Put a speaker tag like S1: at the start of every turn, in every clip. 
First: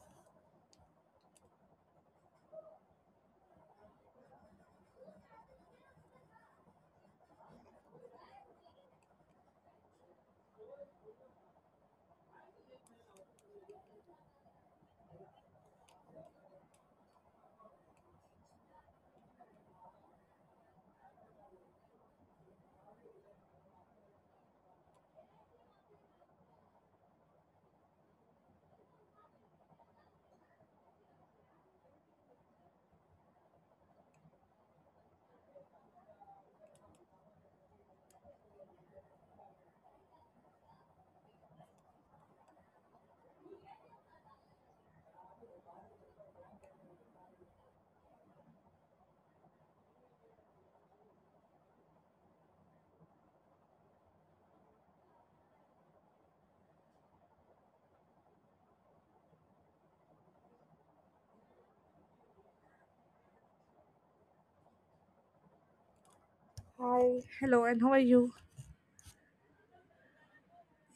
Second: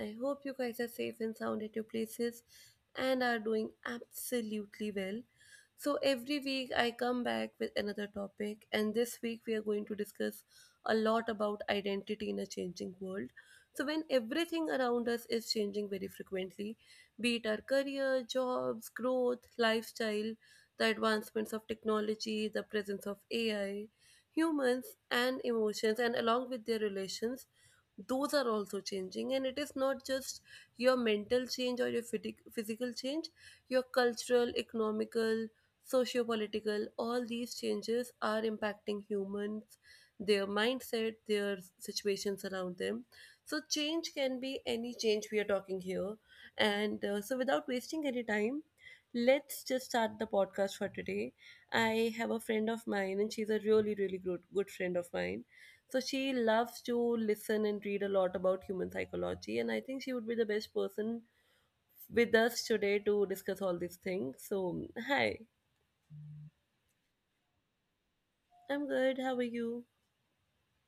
S1: I hope you guys are safe and sound at your places and are doing absolutely well. So every week I come back with another topic, and this week we are going to discuss a lot about identity in a changing world. So when everything around us is changing very frequently, be it our career, jobs, growth, lifestyle, the advancements of technology, the presence of AI, humans and emotions and along with their relations, those are also changing, and it is not just your mental change or your physical change, your cultural, economical, socio-political, all these changes are impacting humans, their mindset, their situations around them. So change can be any change we are talking here. And uh, so without wasting any time, let's just start the podcast for today. I have a friend of mine, and she's a really, really good friend of mine. So she loves to listen and read a lot about human psychology, and I think she would be the best person with us today to discuss all these things. So, hi.
S2: Hi. Hello, and how are you?
S1: I'm good. How are you?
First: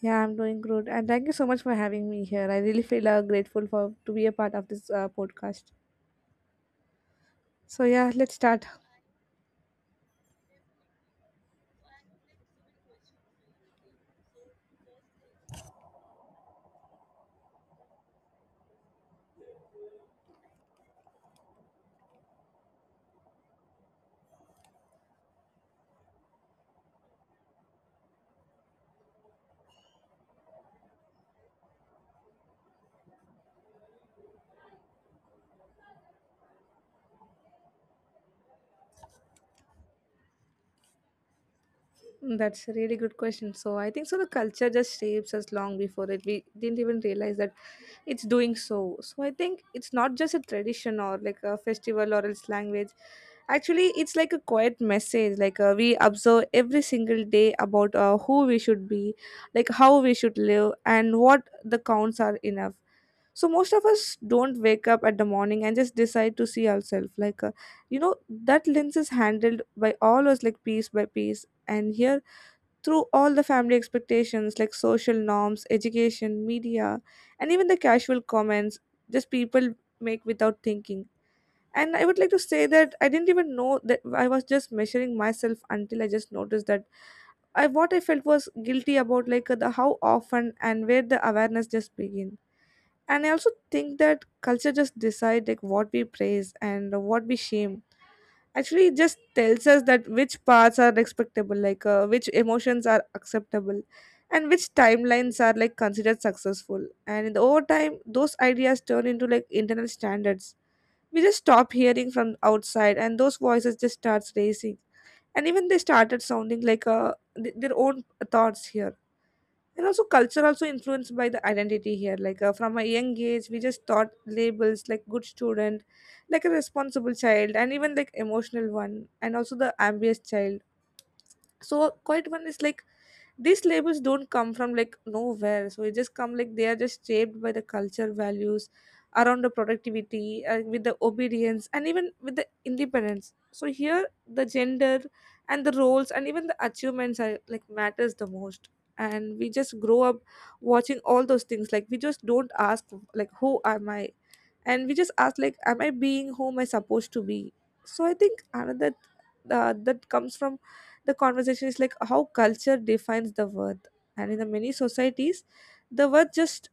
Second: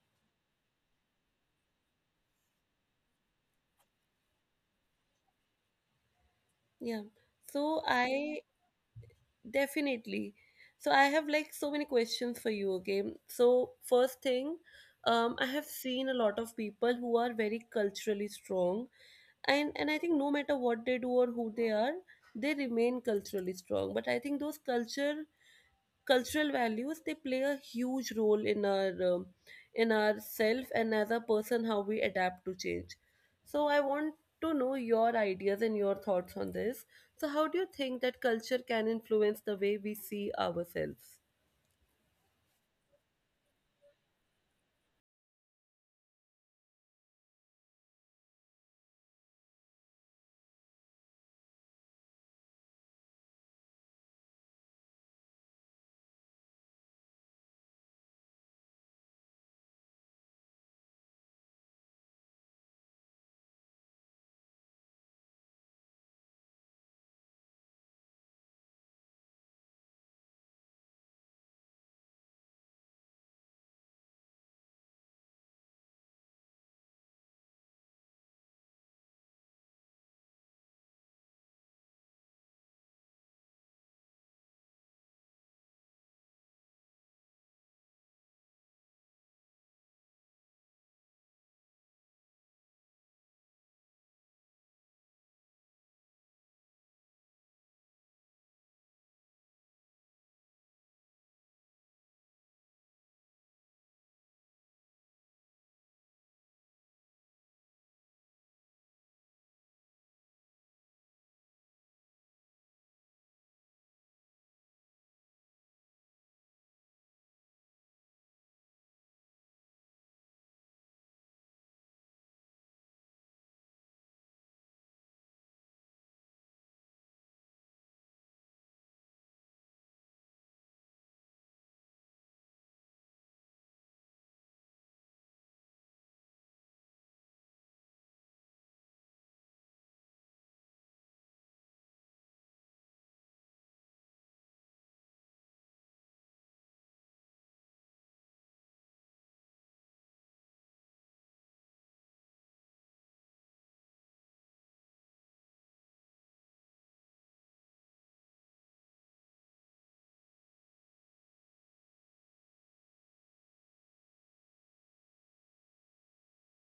S2: Yeah, I'm doing good, and thank you so much for having me here. I really feel grateful for to be a part of this podcast.
S1: Yeah. So
S2: So yeah, let's
S1: I
S2: start.
S1: definitely. So I have like so many questions for you, okay? So, first thing, I have seen a lot of people who are very culturally strong, and I think no matter what they do or who they are, they remain culturally strong. But I think those culture cultural values, they play a huge role in our self, and as a person how we adapt to change. So I want to know your ideas and your thoughts on this. So how do you think that culture can influence the way we see ourselves?
S2: Mm, that's a really good question. So I think so the culture just shapes us long before it. We didn't even realize that it's doing so. So I think it's not just a tradition or like a festival or its language. Actually, it's like a quiet message. Like we observe every single day about who we should be, like how we should live, and what the counts are enough. So most of us don't wake up at the morning and just decide to see ourselves. Like you know, that lens is handled by all us like piece by piece and here through all the family expectations like social norms education media and even the casual comments just people make without thinking. And I would like to say that I didn't even know that I was just measuring myself until I just noticed that I what I felt was guilty about like the how often and where the awareness just begin. And I also think that culture just decide like what we praise and what we shame. Actually it just tells us that which parts are respectable like which emotions are acceptable and which timelines are like considered successful, and in the over time those ideas turn into like internal standards. We just stop hearing from outside and those voices just starts racing, and even they started sounding like their own thoughts here. And also culture also influenced by the identity here like from a young age we just thought labels like good student, like a responsible child and even like emotional one and also the ambitious child. So quiet one is like these labels don't come from like nowhere, so it just come like they are just shaped by the culture values around the productivity and with the obedience and even with the independence. So here the gender and the roles and even the achievements are like matters the most, and we just grow up watching all those things like we just don't ask like who am I, and we just ask like am I being whom I supposed to be. So I think another that comes from the conversation is like how culture defines the worth, and in the many societies the worth just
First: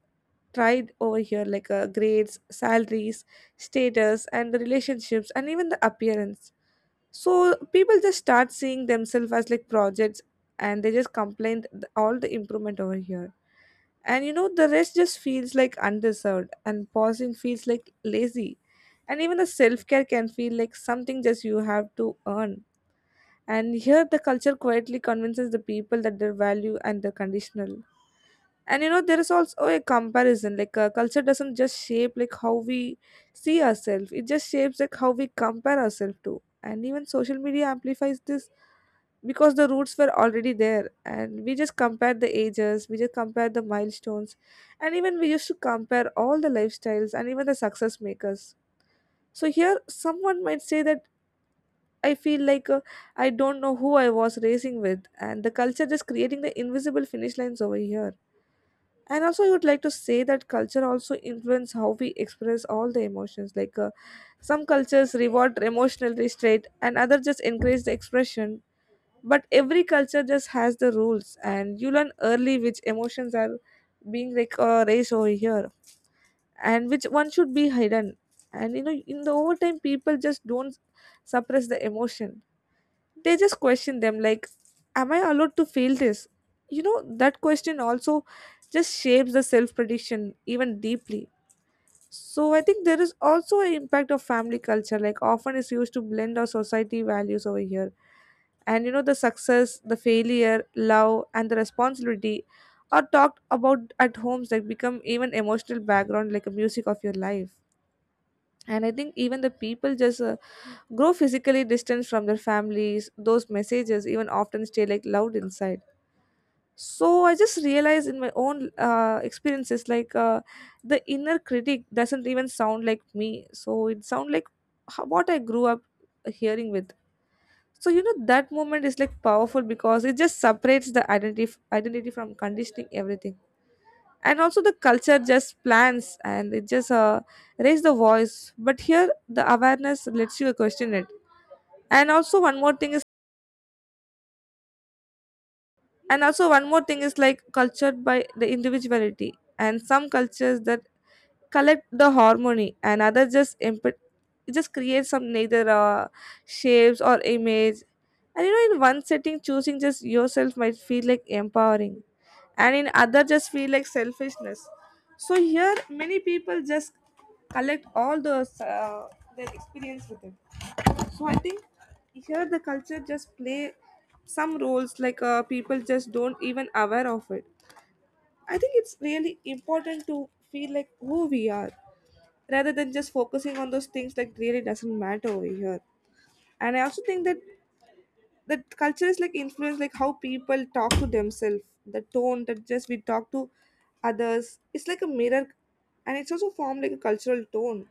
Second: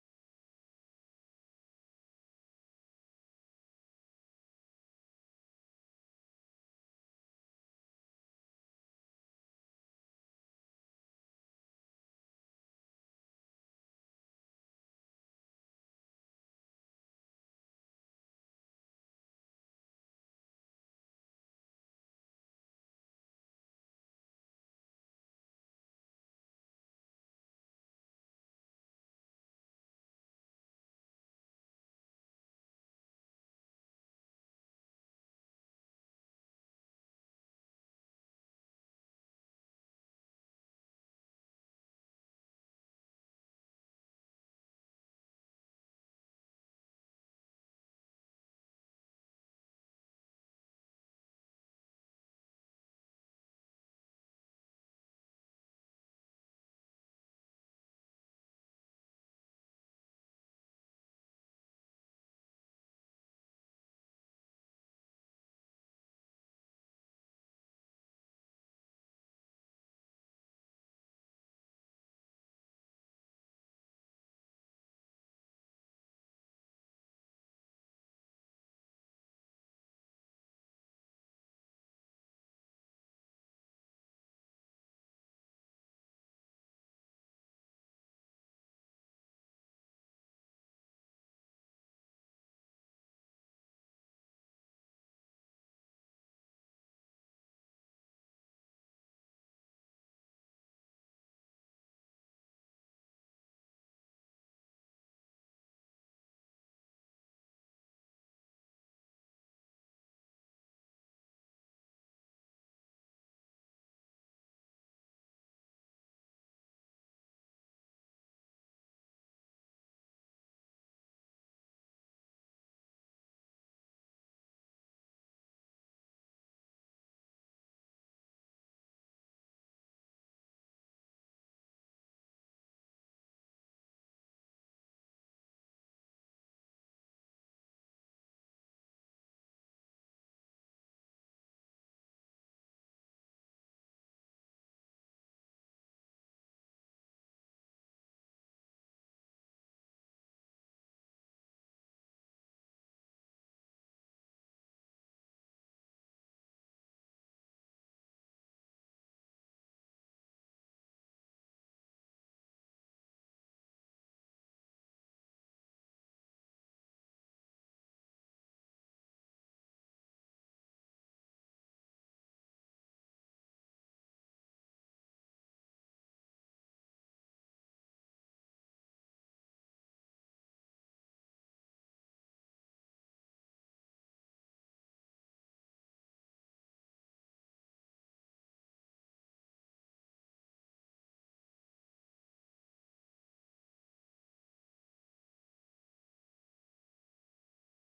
S2: tried over here like grades salaries status and the relationships and even the appearance. So people just start seeing themselves as like projects, and they just complain all the improvement over here. And you know the rest just feels like undeserved and pausing feels like lazy, and even the self-care can feel like something just you have to earn. And here the culture quietly convinces the people that their value and their conditional. And you know, there is also a comparison. Like culture doesn't just shape like how we see ourselves. It just shapes like how we compare ourselves to. And even social media amplifies this because the roots were already there, and we just compare the ages, we just compare the milestones, and even we used to compare all the lifestyles and even the success makers. So here someone might say that I feel like I don't know who I was racing with, and the culture is creating the invisible finish lines over here. And also, I would like to say that culture also influence how we express all the emotions. Like some cultures reward emotional restraint, and other just encourage the expression. But every culture just has the rules, and you learn early which emotions are being like raised over here, and which one should be hidden. And you know, in the overtime, people just don't suppress the emotion, they just question them like am I allowed to feel this. You know that question also just shapes the self prediction even deeply. So I think there is also an impact of family culture like often is used to blend our society values over here. And you know the success, the failure, love and the responsibility are talked about at homes like become even emotional background like a music of your life. And I think even the people just grow physically distant from their families, those messages even often stay like loud inside. So I just realized in my own experiences like the inner critic doesn't even sound like me, so it sound like what I grew up hearing with. So you know that moment is like powerful because it just separates the identity from conditioning everything. And also the culture just plans and it just raise the voice, but here the awareness lets you question it. And also one more thing is like cultured by the individuality, and some cultures that collect the harmony and others just just create some neither shapes or image. And you know in one setting choosing just yourself might feel like empowering, and in other just feel like selfishness. So here many people just collect all those their experience with it. So I think here the culture just play some roles like people just don't even aware of it. I think it's really important to feel like who we are rather than just focusing on those things that really doesn't matter over here. And I also think that that culture is like influence like how people talk to themselves. The tone that just we talk to others, it's like a mirror, and it's also formed like a cultural tone.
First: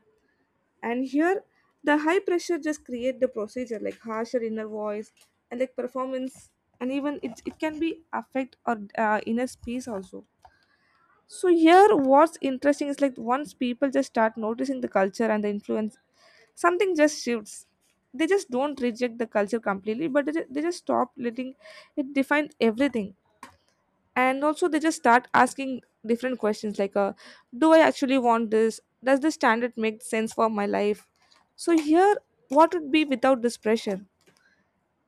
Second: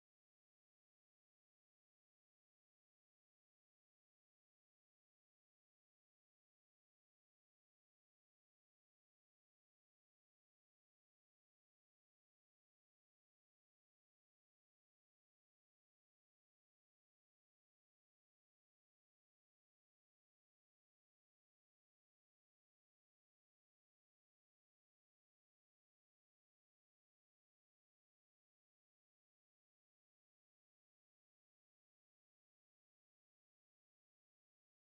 S2: And here the high pressure just create the procedure like harsher inner voice and like performance, and even it can be affect or inner space also. So here what's interesting is like once people just start noticing the culture and the influence, something just shifts. They just don't reject the culture completely, but they just stop letting it define everything. And also they just start asking different questions like do I actually want this, does this standard make sense for my life. So here, what would be without this pressure?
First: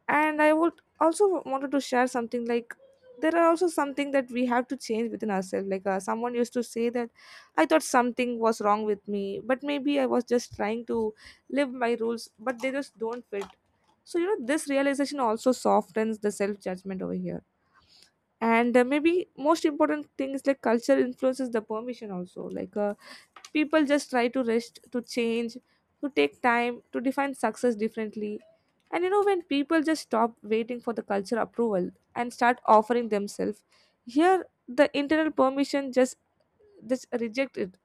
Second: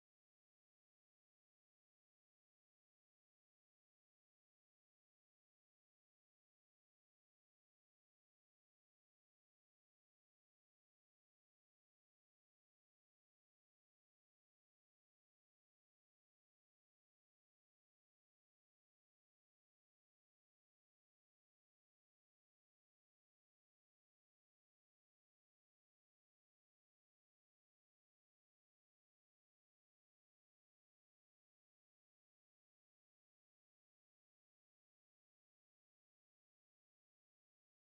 S2: And I would also wanted to share something like there are also something that we have to change within ourselves. Like someone used to say that I thought something was wrong with me, but maybe I was just trying to live my rules, but they just don't fit. So you know, this realization also softens the self judgment over here. And maybe most important thing is like culture influences the permission also. Like people just try to rest, to change, to take time, to define success differently. And you know, when people just stop waiting for the culture approval and start offering themselves, here the internal permission just reject it.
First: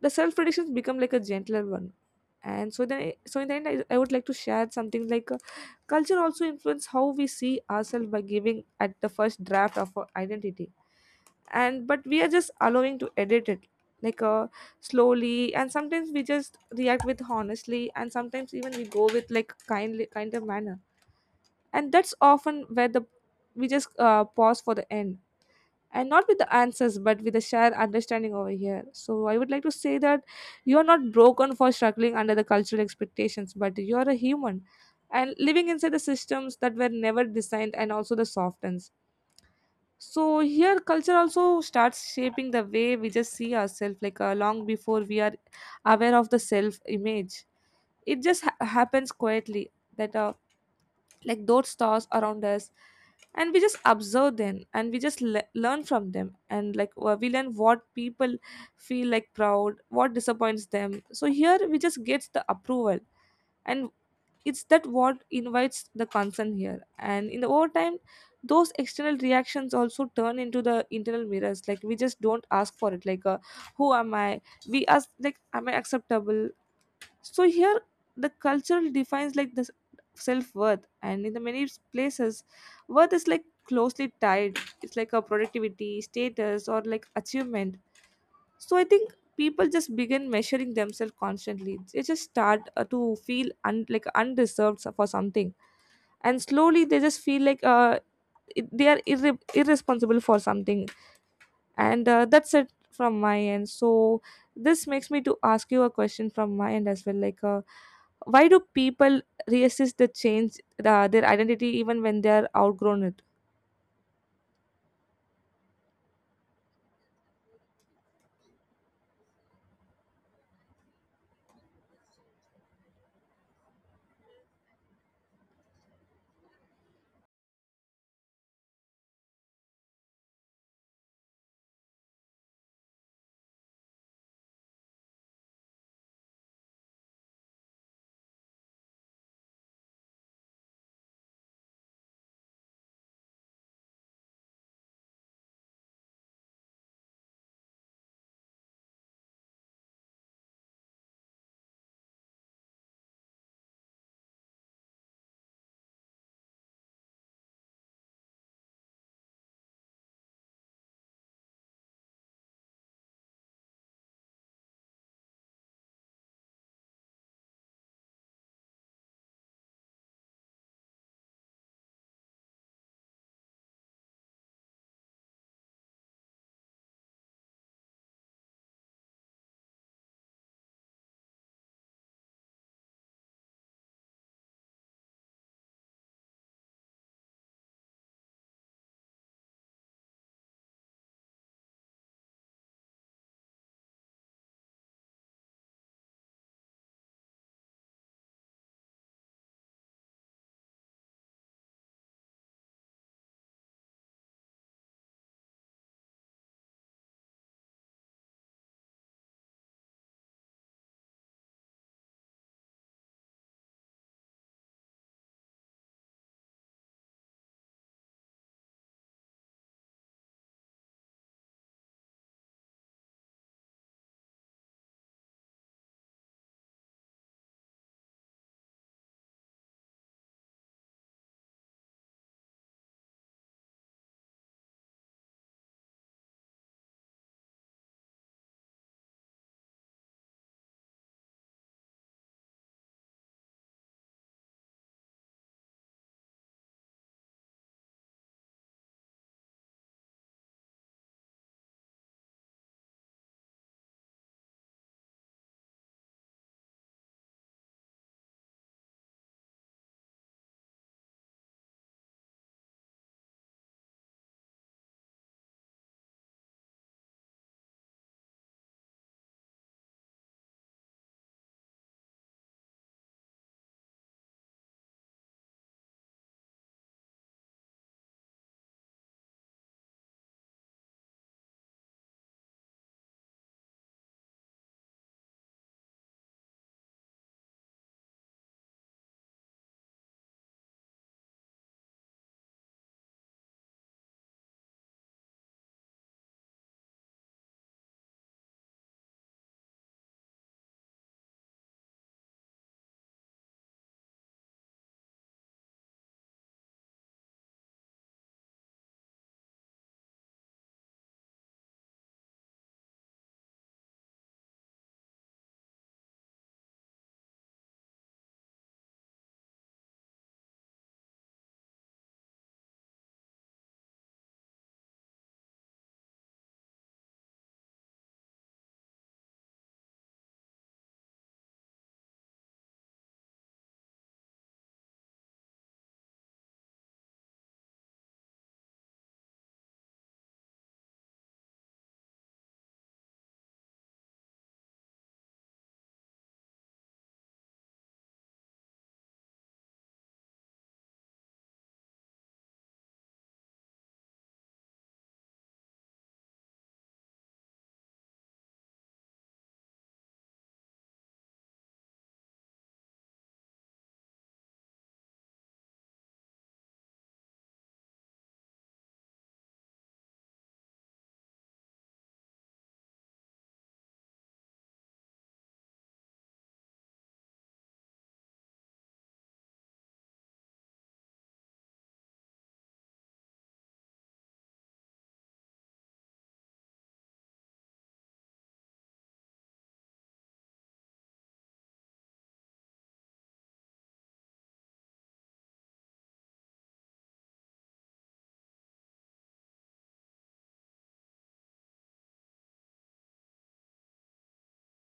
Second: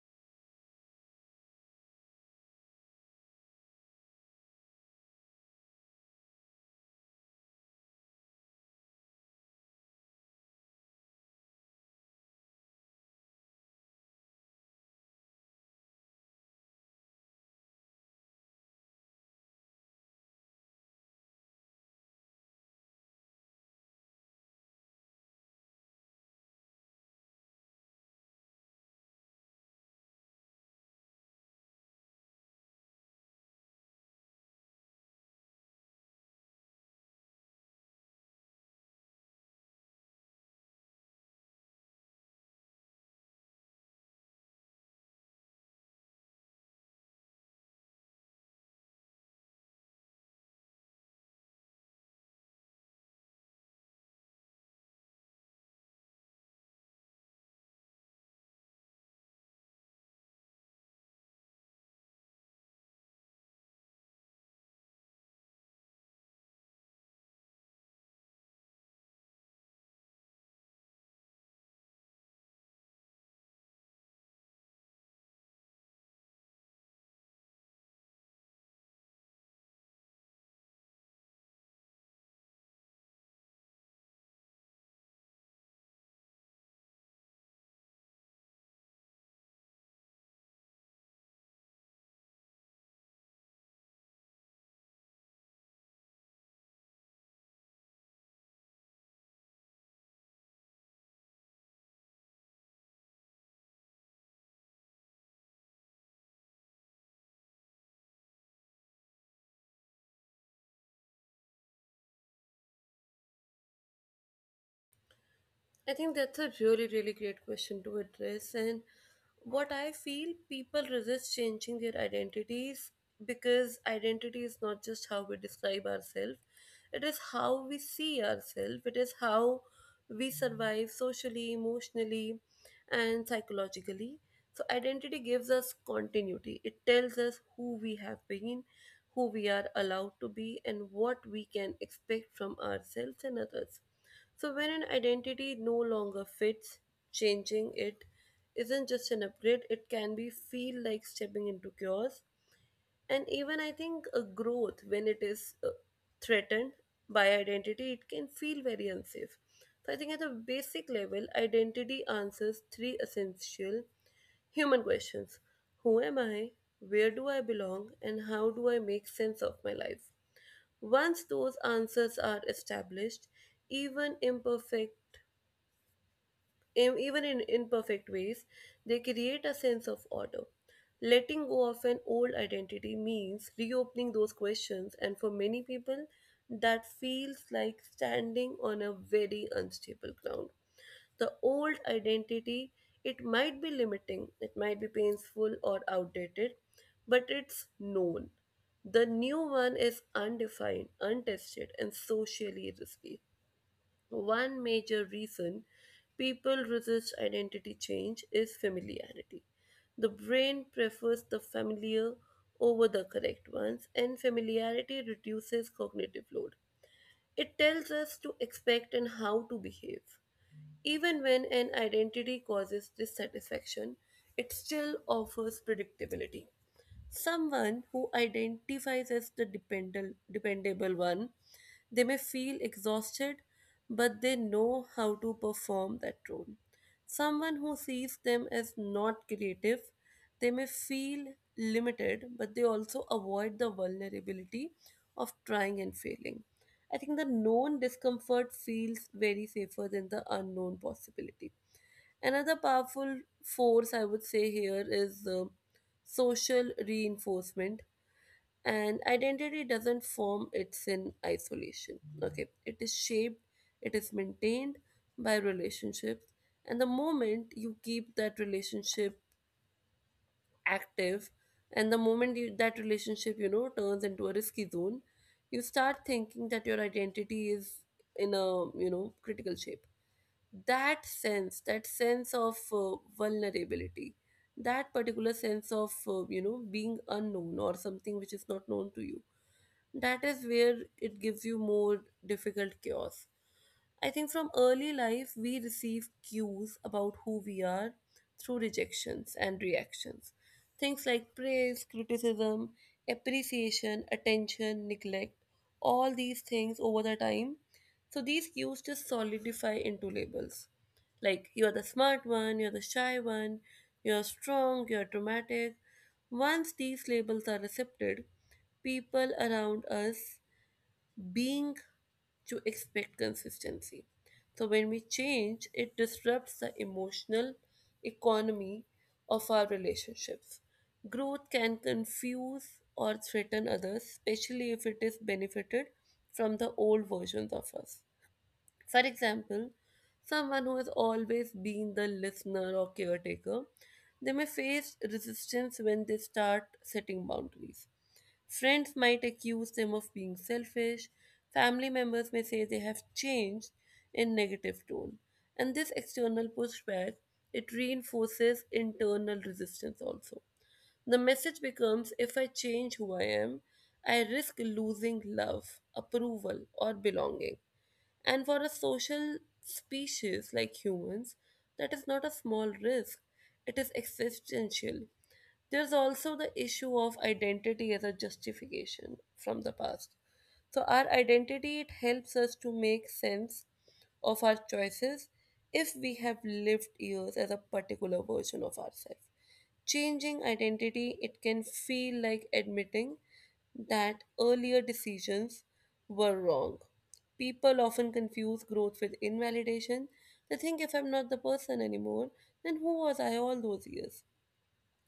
S2: The self predictions become like a gentler one. And so then, so in the end, I would like to share something like culture also influence how we see ourselves by giving at the first draft of our identity, and but we are just allowing to edit it like slowly, and sometimes we just react with honestly and sometimes even we go with like kindly kind of manner. And that's often where the we just pause for the end, and not with the answers but with the shared understanding over here. So I would like to say that you are not broken for struggling under the cultural expectations, but you are a human and living inside the systems that were never designed and also the softens. So here culture also starts shaping the way we just see ourselves like long before we are aware of the self image. It just happens quietly that like those stars around us, and we just observe them, and we just learn from them, and we learn what people feel like proud, what disappoints them, so here we just gets the approval. And it's that what invites the concern here, and in the overtime those external reactions also turn into the internal mirrors. Like we just don't ask for it, who am I, we ask like am I acceptable. So here the culture defines like this self-worth, and in the many places worth is like closely tied, it's like a productivity status or like achievement. So I think people just begin measuring themselves constantly. They just start to feel like undeserved for something, and slowly they just feel they are irresponsible for something. And that's it from my end. So this makes me to ask you a question from my end as well, why do people resist the change their identity even when they are outgrown it?
S1: I think that's a really, really great question to address. And what I feel, people resist changing their identities because identity is not just how we describe ourselves, it is how we see ourselves, it is how we survive socially, emotionally, and psychologically. So identity gives us continuity. It tells us who we have been, who we are allowed to be, and what we can expect from ourselves and others. So when an identity no longer fits, changing it isn't just an upgrade, it can be feel like stepping into chaos. And even I think a growth, when it is threatened by identity, it can feel very unsafe. So I think at a basic level, identity answers three essential human questions. Who am I? Where do I belong? And how do I make sense of my life? Once those answers are established, even imperfect, even in imperfect ways, they create a sense of order. Letting go of an old identity means reopening those questions, and for many people, that feels like standing on a very unstable ground. The old identity, it might be limiting, it might be painful or outdated, but it's known. The new one is undefined, untested, and socially risky. One major reason people resist identity change is familiarity. The brain prefers the familiar over the correct ones, and familiarity reduces cognitive load. It tells us to expect and how to behave. Even when an identity causes dissatisfaction, it still offers predictability. Someone who identifies as the dependable one, they may feel exhausted, but they know how to perform that role. Someone who sees them as not creative, they may feel limited, but they also avoid the vulnerability of trying and failing. I think the known discomfort feels very safer than the unknown possibility. Another powerful force I would say here is social reinforcement, and identity doesn't form it's in isolation. Okay, it is shaped, it is maintained by relationships, and the moment you keep that relationship active, and the moment you, that relationship you know turns into a risky zone, you start thinking that your identity is in a, you know, critical shape. That sense of vulnerability, that particular sense of you know, being unknown or something which is not known to you, that is where it gives you more difficult chaos. I think from early life we receive cues about who we are through rejections and reactions, things like praise, criticism, appreciation, attention, neglect, all these things over the time. So these cues just solidify into labels. Like you're the smart one, you're the shy one, you're strong, you're dramatic. Once these labels are accepted, people around us being to expect consistency. So when we change, it disrupts the emotional economy of our relationships. Growth can confuse or threaten others, especially if it is benefited from the old versions of us. For example, someone who has always been the listener or caretaker, they may face resistance when they start setting boundaries. Friends might accuse them of being selfish. Family members may say they have changed in negative tone. And this external pushback, it reinforces internal resistance also. The message becomes, if I change who I am, I risk losing love, approval, or belonging. And for a social species like humans, that is not a small risk, it is existential. There's also the issue of identity as a justification from the past. So our identity, it helps us to make sense of our choices if we have lived years as a particular version of ourselves. Changing identity, it can feel like admitting that earlier decisions were wrong. People often confuse growth with invalidation. They think, if I'm not the person anymore, then who was I all those years?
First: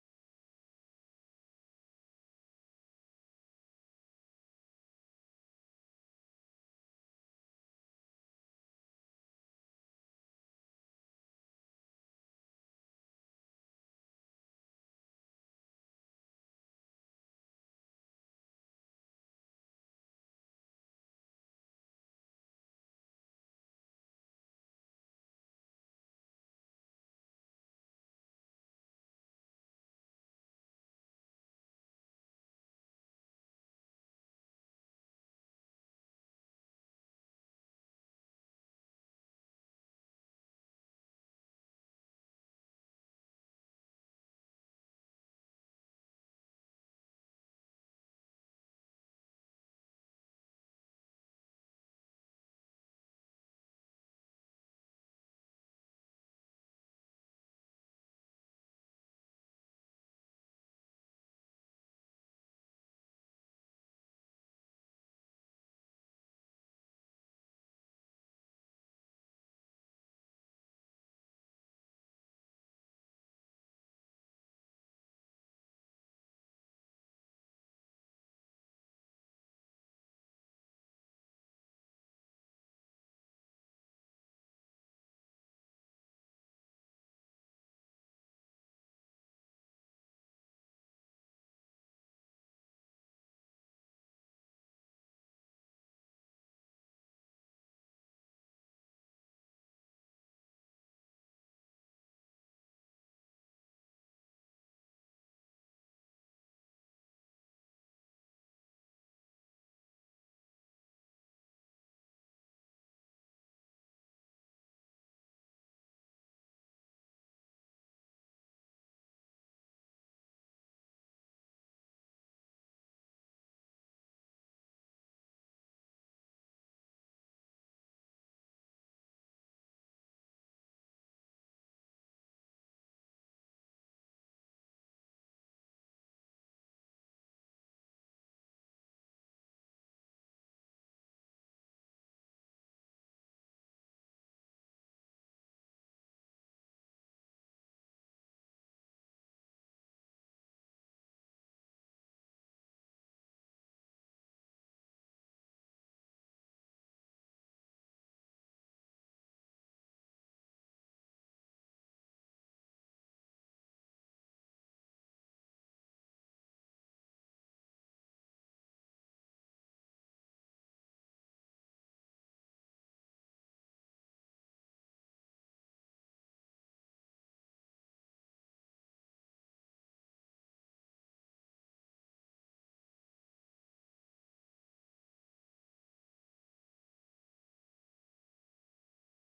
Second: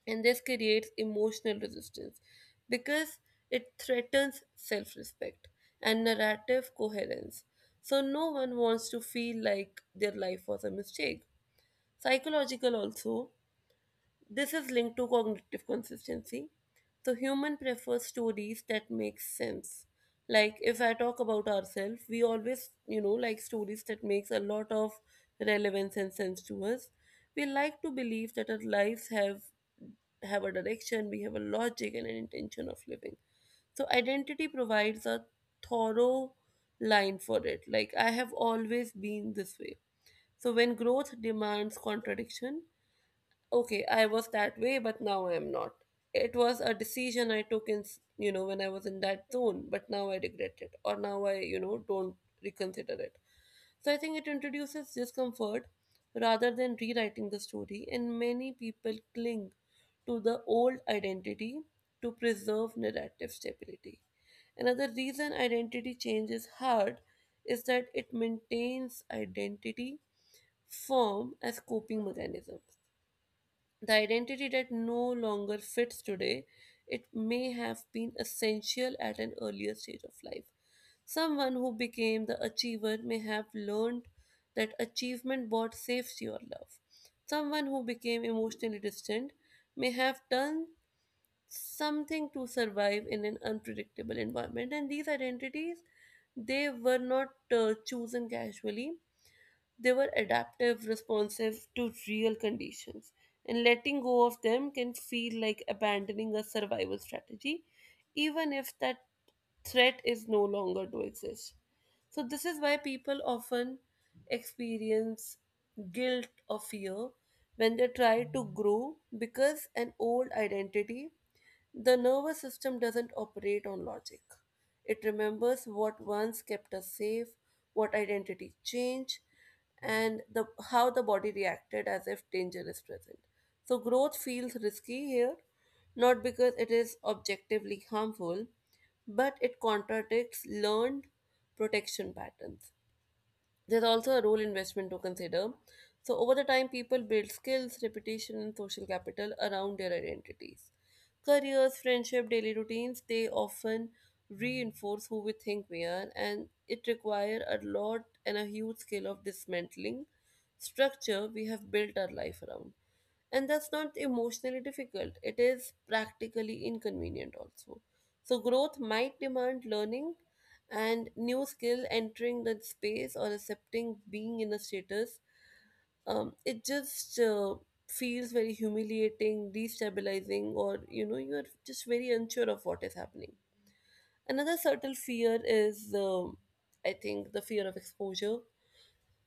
S1: And this creates emotional resistance because it threatens self respect and narrative coherence. So no one wants to feel like their life was a mistake. Psychological, also, this is linked to cognitive consistency. So human prefers stories that make sense. Like if I talk about ourselves, we always, you know, like stories that makes a lot of relevance and sense to us. We like to believe that our lives have a direction, we have a logic and an intention of living. So identity provides a thorough line for it. Like I have always been this way. So when growth demands contradiction, okay, I was that way, but now I am not. It was a decision I took in, you know, when I was in that zone, but now I regret it, or now I, you know, don't reconsider it. So I think it introduces discomfort rather than rewriting the story, and many people cling to the old identity to preserve narrative stability. Another reason identity change is hard is that it maintains identity form as coping mechanisms. The identity that no longer fits today, it may have been essential at an earlier stage of life. Someone who became the achiever may have learned that achievement bought safety or love. Someone who became emotionally distant may have done something to survive in an unpredictable environment. And these identities, they were not chosen casually, they were adaptive, responsive to real conditions, and letting go of them can feel like abandoning a survival strategy, even if that threat is no longer to exist. So this is why people often experience guilt or fear when they try to grow, because an old identity, the nervous system doesn't operate on logic. It remembers what once kept us safe, what identity changed, and the, how the body reacted as if danger is present. So growth feels risky here, not because it is objectively harmful, but it contradicts learned protection patterns. There's also a role investment to consider. So over the time, people build skills, reputation, and social capital around their identities. Careers, friendship, daily routines, they often reinforce who we think we are, and it requires a lot and a huge scale of dismantling structure we have built our life around. And that's not emotionally difficult, it is practically inconvenient also. So growth might demand learning and new skill, entering the space or accepting being in a status. It just feels very humiliating, destabilizing, or you know, you're just very unsure of what is happening. Another subtle fear is, I think, the fear of exposure.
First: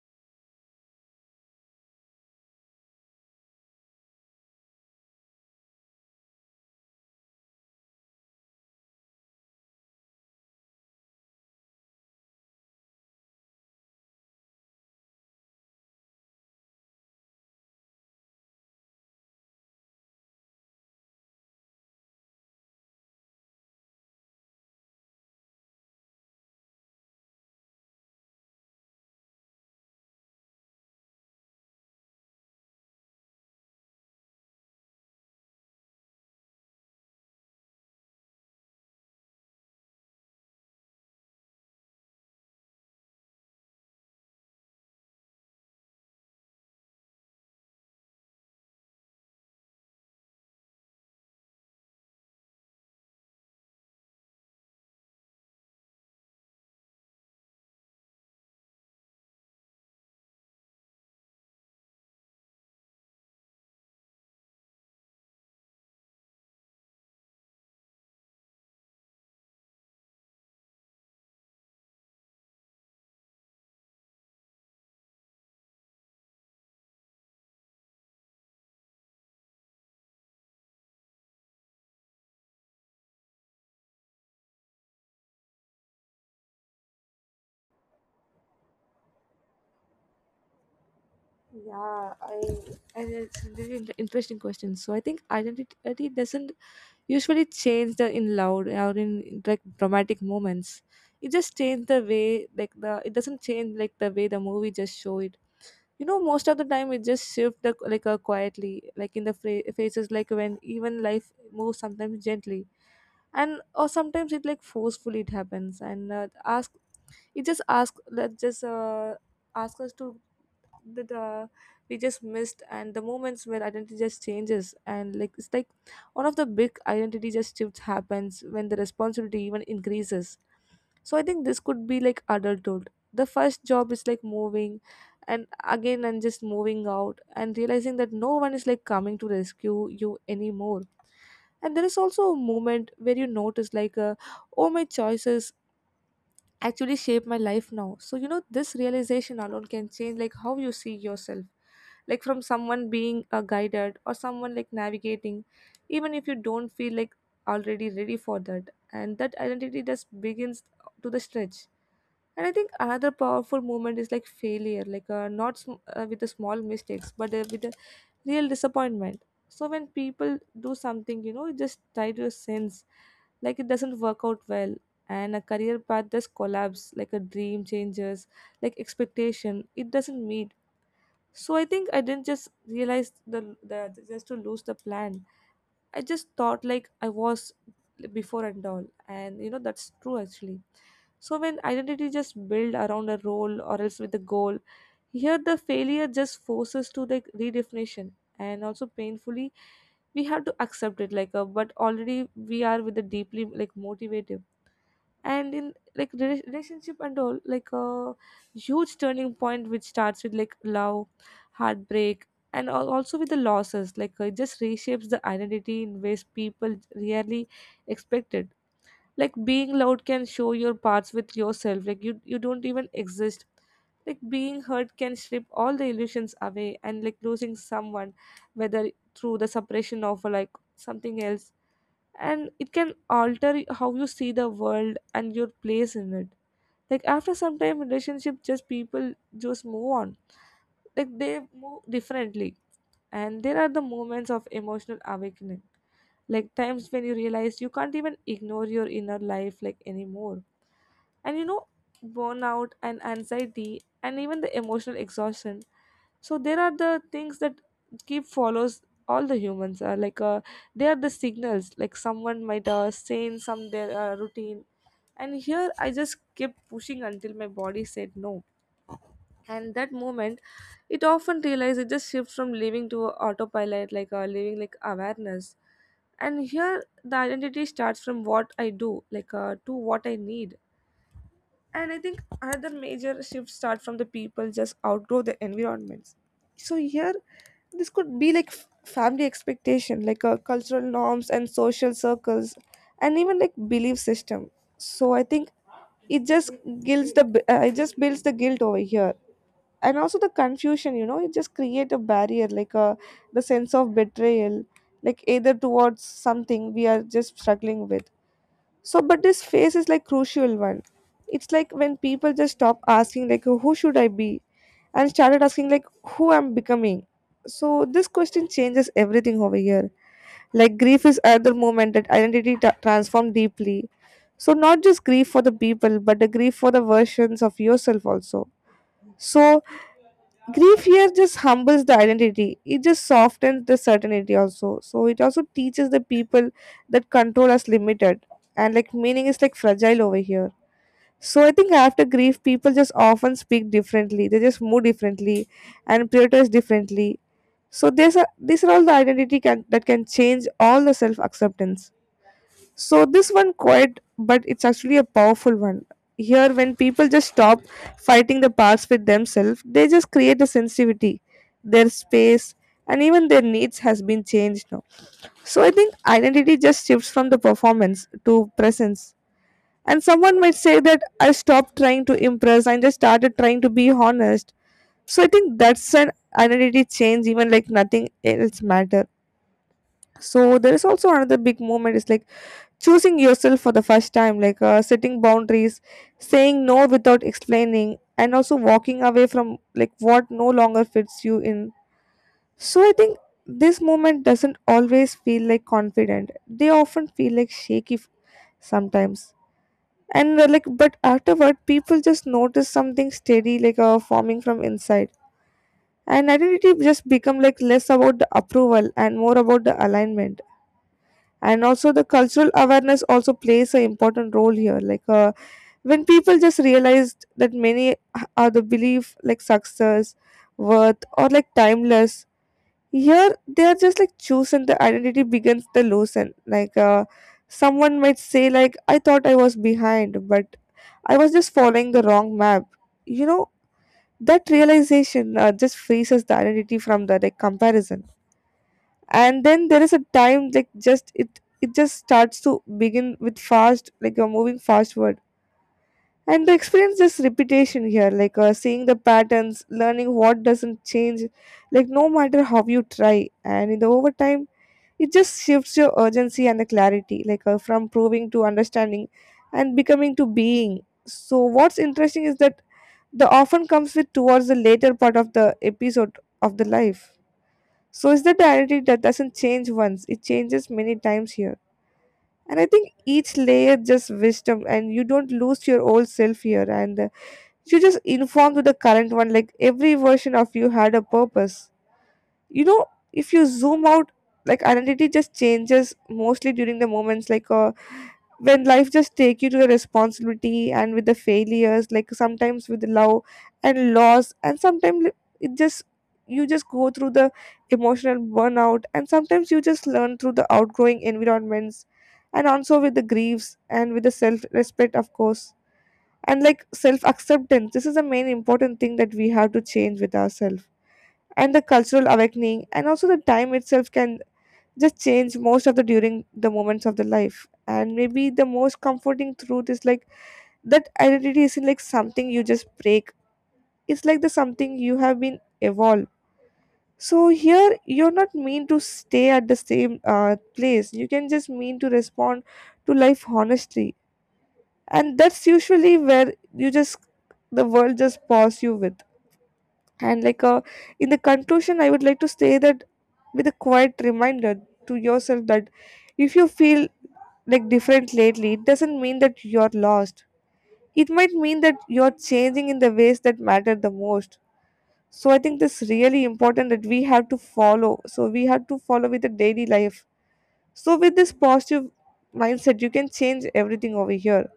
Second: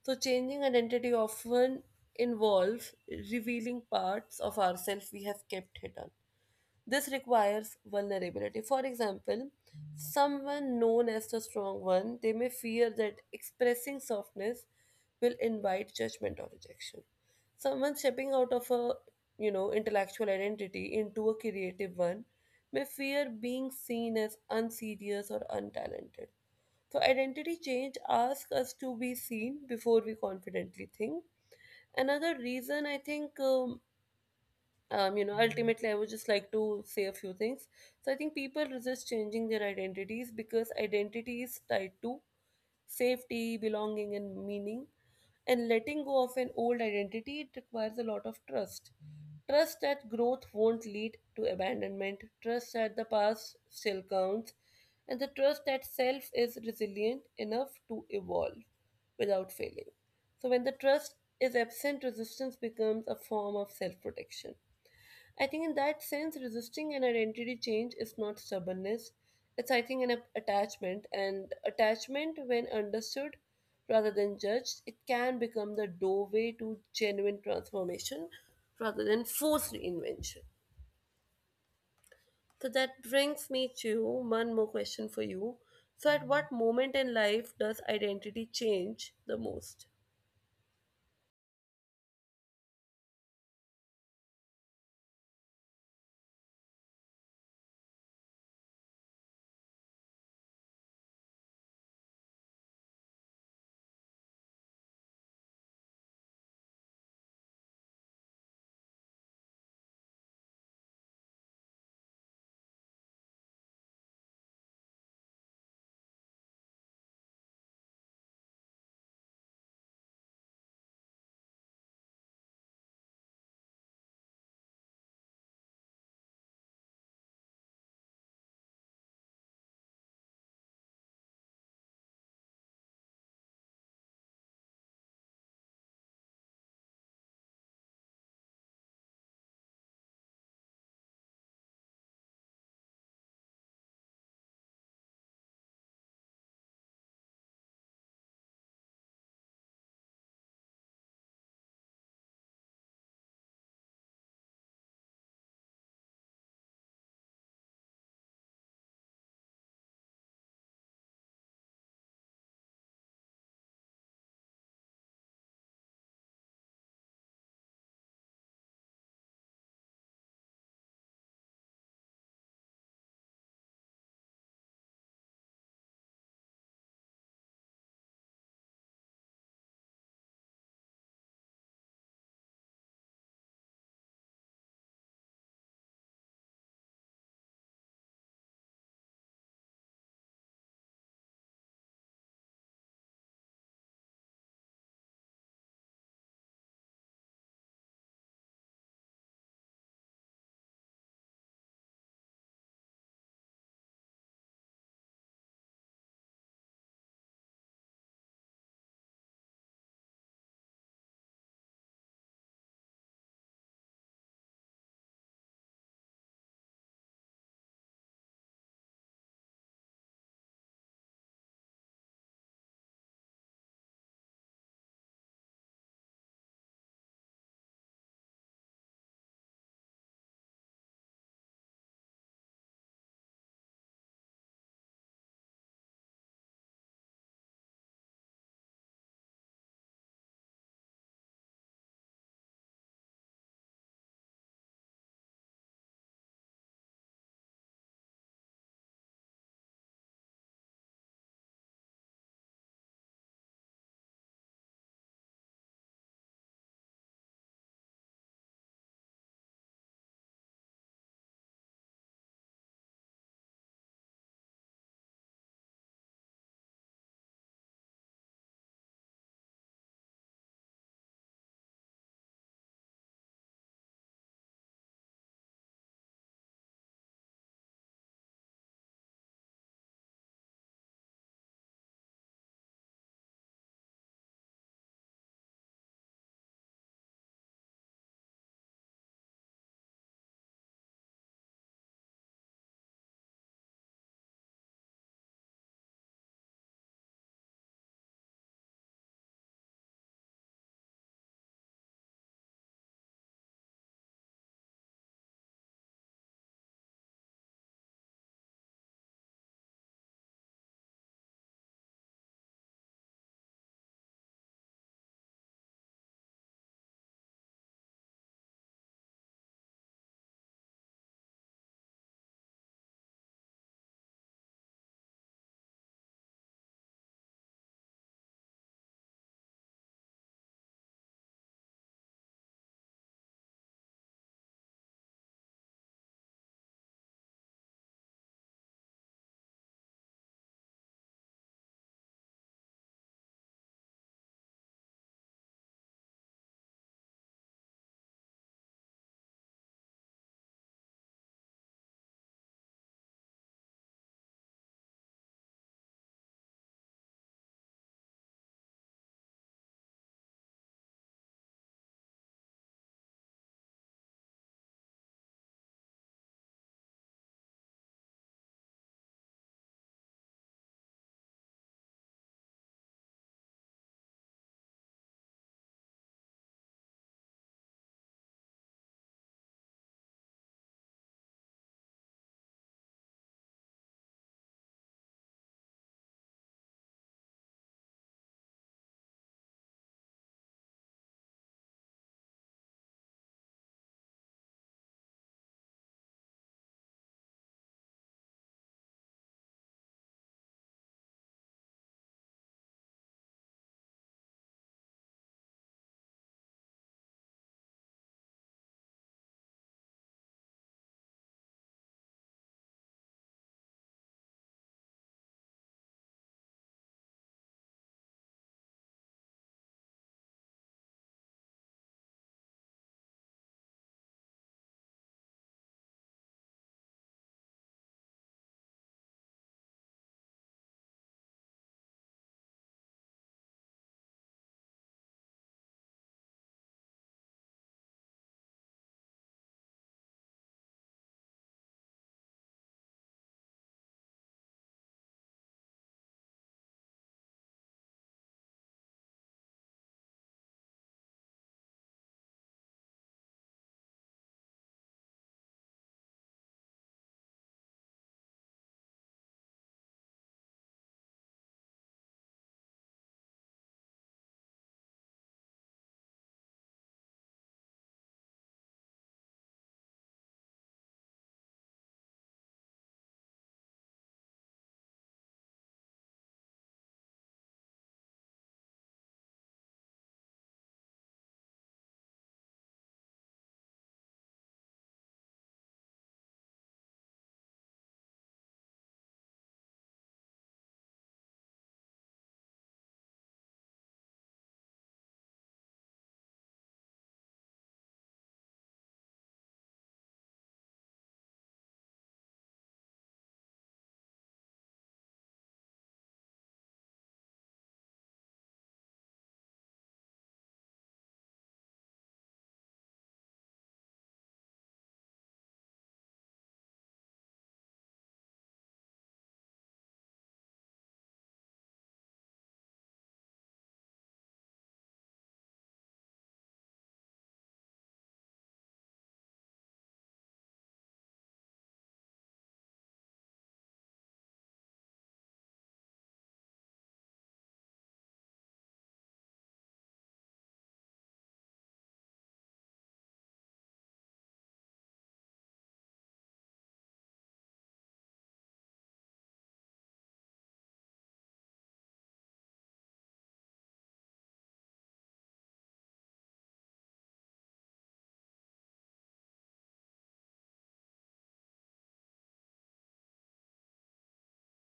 S1: So changing identity often involves revealing parts of ourselves we have kept hidden. This requires vulnerability. For example, someone known as the strong one, they may fear that expressing softness will invite judgment or rejection. Someone stepping out of a, you know, intellectual identity into a creative one may fear being seen as unserious or untalented. So identity change asks us to be seen before we confidently think. Another reason I think, You know, ultimately, I would just like to say a few things. So I think people resist changing their identities because identity is tied to safety, belonging, and meaning. And letting go of an old identity, it requires a lot of trust. Trust that growth won't lead to abandonment, trust that the past still counts, and the trust that self is resilient enough to evolve without failing. So, when the trust is absent, resistance becomes a form of self protection. I think in that sense, resisting an identity change is not stubbornness. It's, I think, an attachment. And attachment, when understood rather than judged, it can become the doorway to genuine transformation rather than forced reinvention. So that brings me to one more question for you. So, at what moment in life does identity change the most?
S2: Yeah, I and it's a really interesting question. So I think identity doesn't usually change the in loud or in like dramatic moments. It just change the way like the, it doesn't change like the way the movie just show it. You know, most of the time it just shift the, quietly, like in the phases, like when even life moves sometimes gently, and or sometimes it like forcefully it happens. And ask it just ask that just ask us to that we just missed and the moments where identity just changes, and like it's like one of the big identity just shifts happens when the responsibility even increases. So I think this could be like adulthood, the first job is like moving and again and just moving out and realizing that no one is like coming to rescue you anymore. And there is also a moment where you notice oh, my choices actually shape my life now. So you know this realization alone can change like how you see yourself, like from someone being guided or someone like navigating, even if you don't feel like already ready for that, and that identity just begins to the stretch. And I think another powerful moment is like failure, not with the small mistakes, but with the real disappointment. So when people do something, you know, it just tied to a sense, like it doesn't work out well, and a career path just collapse, like a dream changes, like expectation, it doesn't meet. So I think I didn't just realize the just to lose the plan. I just thought like I was before and all, and you know that's true actually. So when identity just build around a role or else with a goal, here the failure just forces to like redefinition, and also painfully we have to accept it like a, but already we are with a deeply like motivated and in like relationship and all, like a huge turning point which starts with like love, heartbreak, and also with the losses. It just reshapes the identity in ways people rarely expected. Like being loved can show your parts with yourself like you don't even exist. Like being hurt can strip all the illusions away, and like losing someone, whether through the separation of like something else, and it can alter how you see the world and your place in it. Like after some time relationship just people just move on, like they move differently. And there are the moments of emotional awakening, like times when you realize you can't even ignore your inner life like anymore. And you know, burnout and anxiety and even the emotional exhaustion, so there are the things that keep follows all the humans, they are the signals. Like someone might say in some their routine, and here I just kept pushing until my body said no. And that moment, it often realized it just shifts from living to autopilot, living like awareness. And here the identity starts from what I do, to what I need. And I think another major shift start from the people just outgrow their environments. So here, this could be like family expectation, cultural norms and social circles, and even like belief system. So I think it just builds the it just builds the guilt over here, and also the confusion. You know, it just create a barrier, the sense of betrayal, like either towards something we are just struggling with. So, but this phase is like crucial one. It's like when people just stop asking like who should I be, and started asking like who I'm becoming. So this question changes everything over here. Like grief is another moment that identity ta transformed deeply. So not just grief for the people, but the grief for the versions of yourself also. So grief here just humbles the identity. It just softens the certainty also. So it also teaches the people that control is limited, and like meaning is like fragile over here. So I think after grief, people just often speak differently. They just move differently and prioritize differently. So these are, these are all the identity can that can change all the self acceptance. So this one quiet, but it's actually a powerful one. Here, when people just stop fighting the past with themselves, they just create a sensitivity. Their space and even their needs has been changed now. So I think identity just shifts from the performance to presence. And someone might say that I stopped trying to impress and just started trying to be honest. So I think that's an identity change, even like nothing else matter. So there is also another big moment is like choosing yourself for the first time, setting boundaries, saying no without explaining, and also walking away from like what no longer fits you in. So I think this moment doesn't always feel like confident, they often feel like shaky sometimes. And like but afterward people just notice something steady, forming from inside, and identity just become like less about the approval and more about the alignment. And also the cultural awareness also plays an important role here, when people just realized that many are the belief like success, worth or like timeless, here they are just like chosen, the identity begins to loosen. Someone might say like I thought I was behind, but I was just following the wrong map, you know. That realization just frees us the identity from the like comparison. And then there is a time like just it, it just starts to begin with fast, like you're moving fastward, and the experience is repetition here, seeing the patterns, learning what doesn't change like no matter how you try. And in the overtime it just shifts your urgency and the clarity, from proving to understanding, and becoming to being. So what's interesting is that the often comes with towards the later part of the episode of the life. So it's the identity that doesn't change once, it changes many times here. And I think each layer just wisdom, and you don't lose your old self here, and you just inform to the current one. Like every version of you had a purpose, you know. If you zoom out, like identity just changes mostly during the moments when life just take you to the responsibility, and with the failures, like sometimes with love and loss, and sometimes it just, you just go through the emotional burnout, and sometimes you just learn through the outgrowing environments, and also with the griefs, and with the self respect of course. And like self acceptance, this is the main important thing that we have to change with ourselves. And the cultural awakening, and also the time itself can just change most of the during the moments of the life. And maybe the most comforting truth is like that identity isn't like something you just break, it's like the something you have been evolved. So here you're not mean to stay at the same place, you can just mean to respond to life honestly, and that's usually where you just the world just paws you with. And in the conclusion, I would like to say that with a quiet reminder to yourself, that if you feel like different lately, it doesn't mean that you're lost. It might mean that you're changing in the ways that matter the most. So I think this really important that we have to follow. So we have to follow with the daily life. So with this positive mindset, you can change everything over here.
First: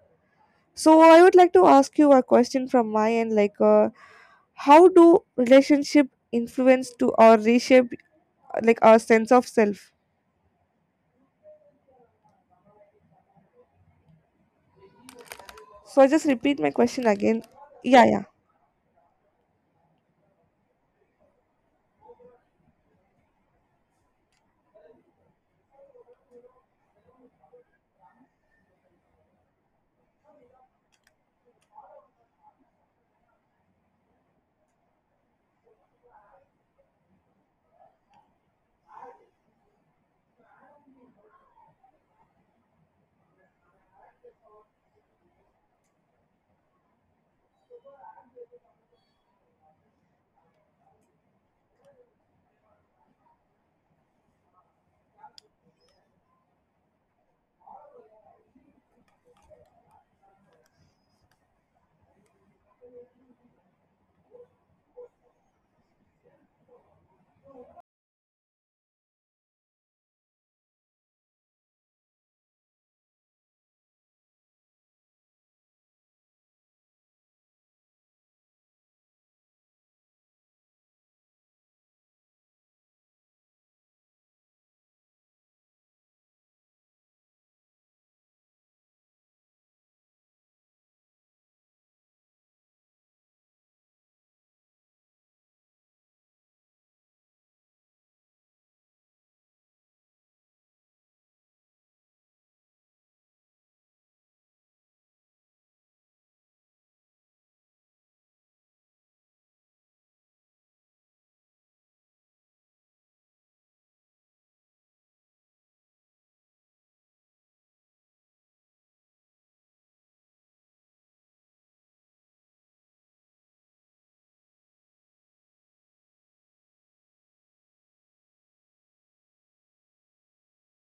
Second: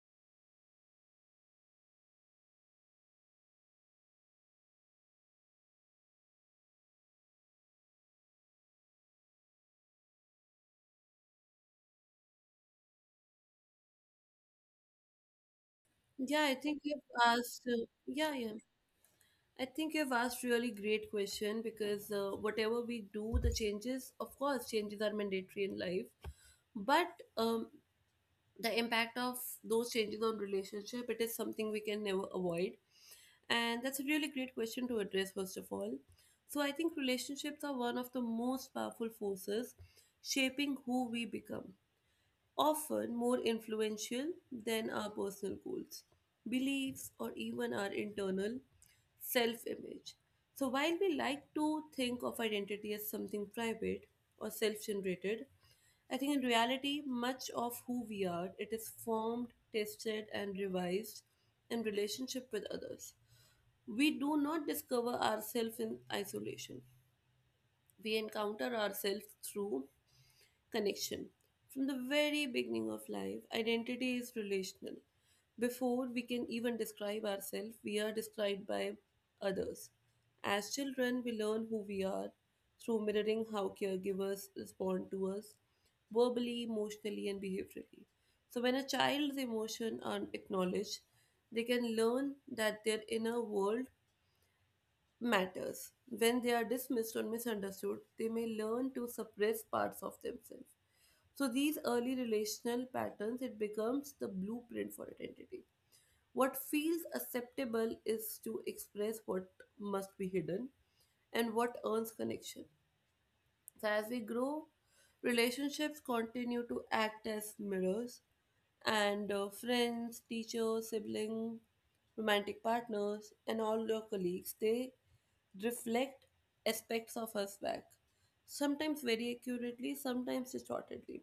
S2: So I would like to ask you a question from my end, like, how do relationship influence to or reshape like our sense of self?
S1: Yeah,
S2: So
S1: I
S2: I just
S1: think you've
S2: repeat my question
S1: asked.
S2: again.
S1: Yeah,
S2: Yeah,
S1: yeah.
S2: yeah.
S1: I think you've asked really great question because whatever we do, the changes, of course, changes are mandatory in life, but um, the impact of those changes on relationship, it is something we can never avoid, and that's a really great question to address first of all. So I think relationships are one of the most powerful forces shaping who we become often more influential than our personal goals, beliefs, or even our internal self image. So, while we like to think of identity as something private or self generated, I think in reality, much of who we are, it is formed, tested, and revised in relationship with others. We do not discover ourselves in isolation. We encounter ourselves through connection. From the very beginning of life, identity is relational. Before we can even describe ourselves, we are described by others. As children, we learn who we are through mirroring how caregivers respond to us, verbally, emotionally, and behaviorally. So, when a child's emotions are acknowledged, they can learn that their inner world matters. When they are dismissed or misunderstood, they may learn to suppress parts of themselves. So these early relational patterns, it becomes the blueprint for identity. What feels acceptable is to express what must be hidden and what earns connection. So as we grow, relationships continue to act as mirrors and friends, teachers, siblings, romantic partners and all your colleagues, they reflect aspects of us back, sometimes very accurately, sometimes distortedly.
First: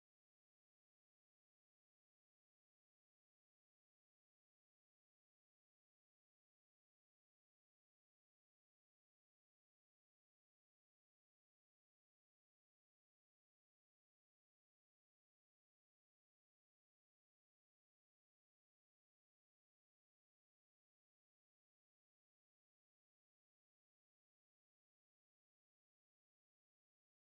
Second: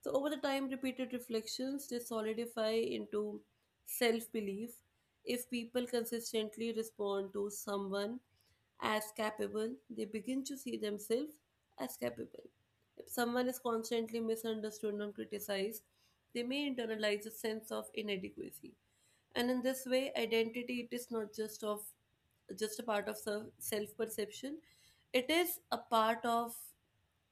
S1: So, over the time, repeated reflections they solidify into self belief. If people consistently respond to someone as capable, they begin to see themselves as capable. If someone is constantly misunderstood and criticized, they may internalize a sense of inadequacy. And in this way, identity it is not just of just a part of self perception, it is a part of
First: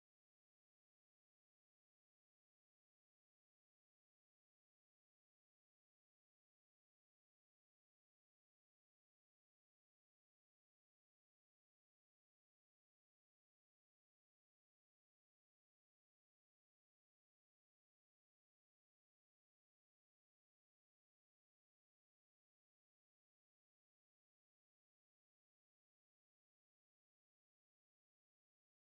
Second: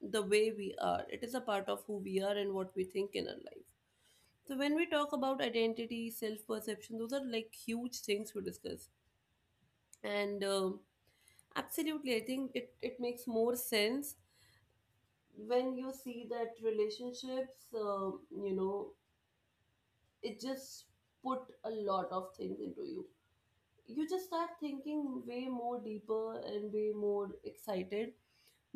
S1: the way we are, it is a part of who we are and what we think in our life. So when we talk about identity self perception, those are like huge things we discuss. And absolutely I think it makes more sense when you see that relationships, um, you know it just put a lot of things into you. You just start thinking way more deeper and way more excited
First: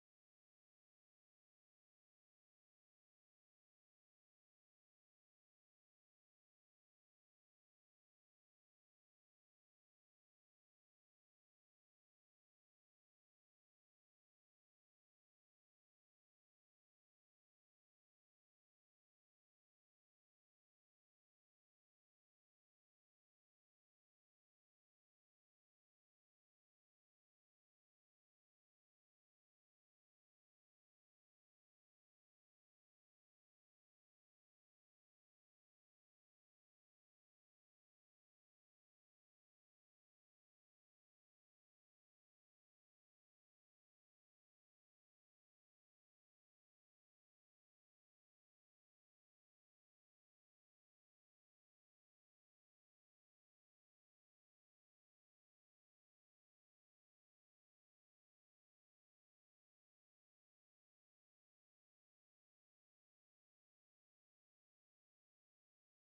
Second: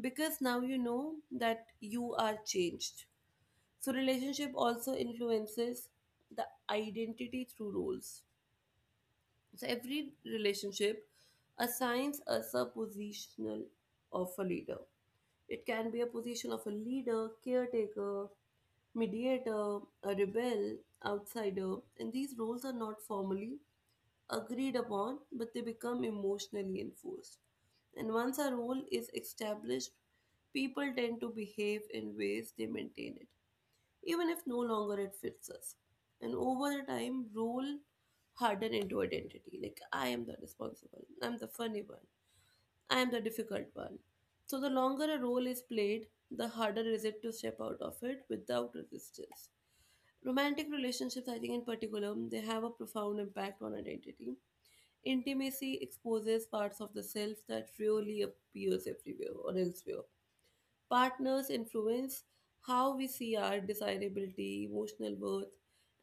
S1: because now you know that you are changed. So relationship also influences the identity through roles. So every relationship assigns us a positional of a leader. It can be a position of a leader, caretaker, mediator, a rebel, outsider, and these roles are not formally agreed upon, but they become emotionally enforced. And once a role is established, people tend to behave in ways they maintain it even if no longer it fits us. And over the time, role harden into identity. Like, I am the responsible, I'm the funny one, I am the difficult one. So, the longer a role is played, the harder is it to step out of it without resistance. Romantic relationships, I think, in particular, they have a profound impact on identity. Intimacy exposes parts of the self that really appears everywhere or elsewhere. Partners influence how we see our desirability, emotional worth,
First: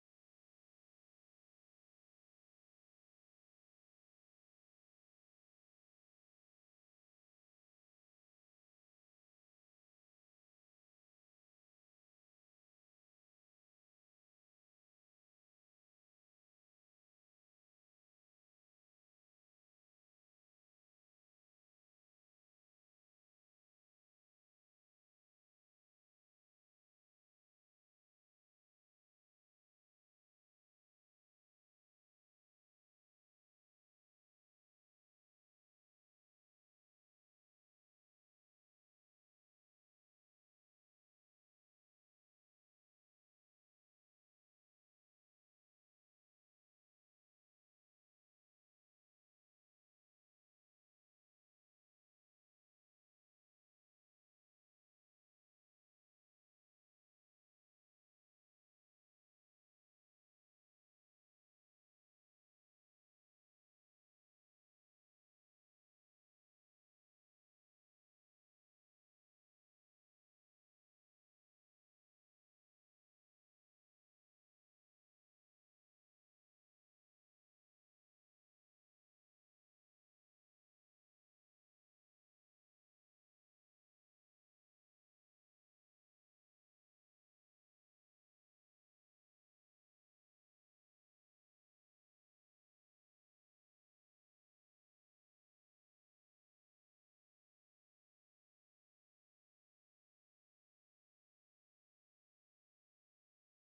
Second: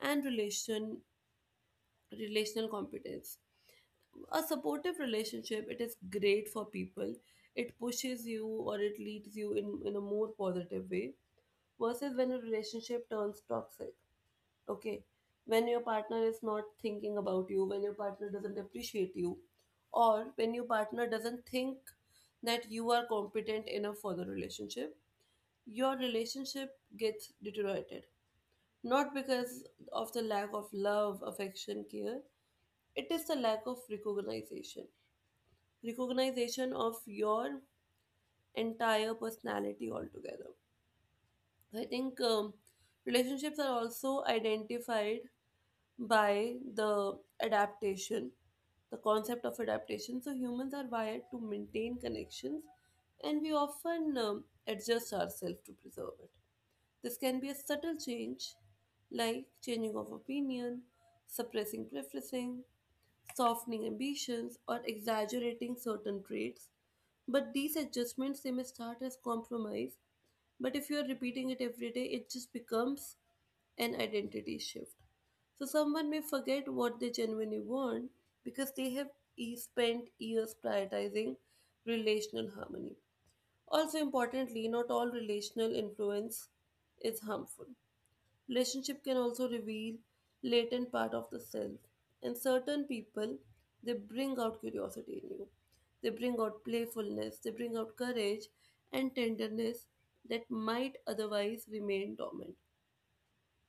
S1: and relational competence. A supportive relationship, it is great for people. It pushes you or it leads you in a more positive way versus when a relationship turns toxic. Okay. When your partner is not thinking about you, when your partner doesn't appreciate you, or when your partner doesn't think that you are competent enough for the relationship, your relationship gets deteriorated. Not because of the lack of love, affection, care, it is the lack of recognition. Recognition of your entire personality altogether. I think relationships are also identified by the adaptation, the concept of adaptation. So humans are wired to maintain connections and we often adjust ourselves to preserve it. This can be a subtle change, like changing of opinion, suppressing preferences, softening ambitions, or exaggerating certain traits. But these adjustments they may start as compromise, but if you are repeating it every day, it just becomes an identity shift. So someone may forget what they genuinely want because they have spent years prioritizing relational harmony. Also importantly, not all relational influence is harmful. Relationship can also reveal latent part of the self. And certain people, they bring out curiosity in you. They bring out playfulness, they bring out courage and tenderness that might otherwise remain dormant.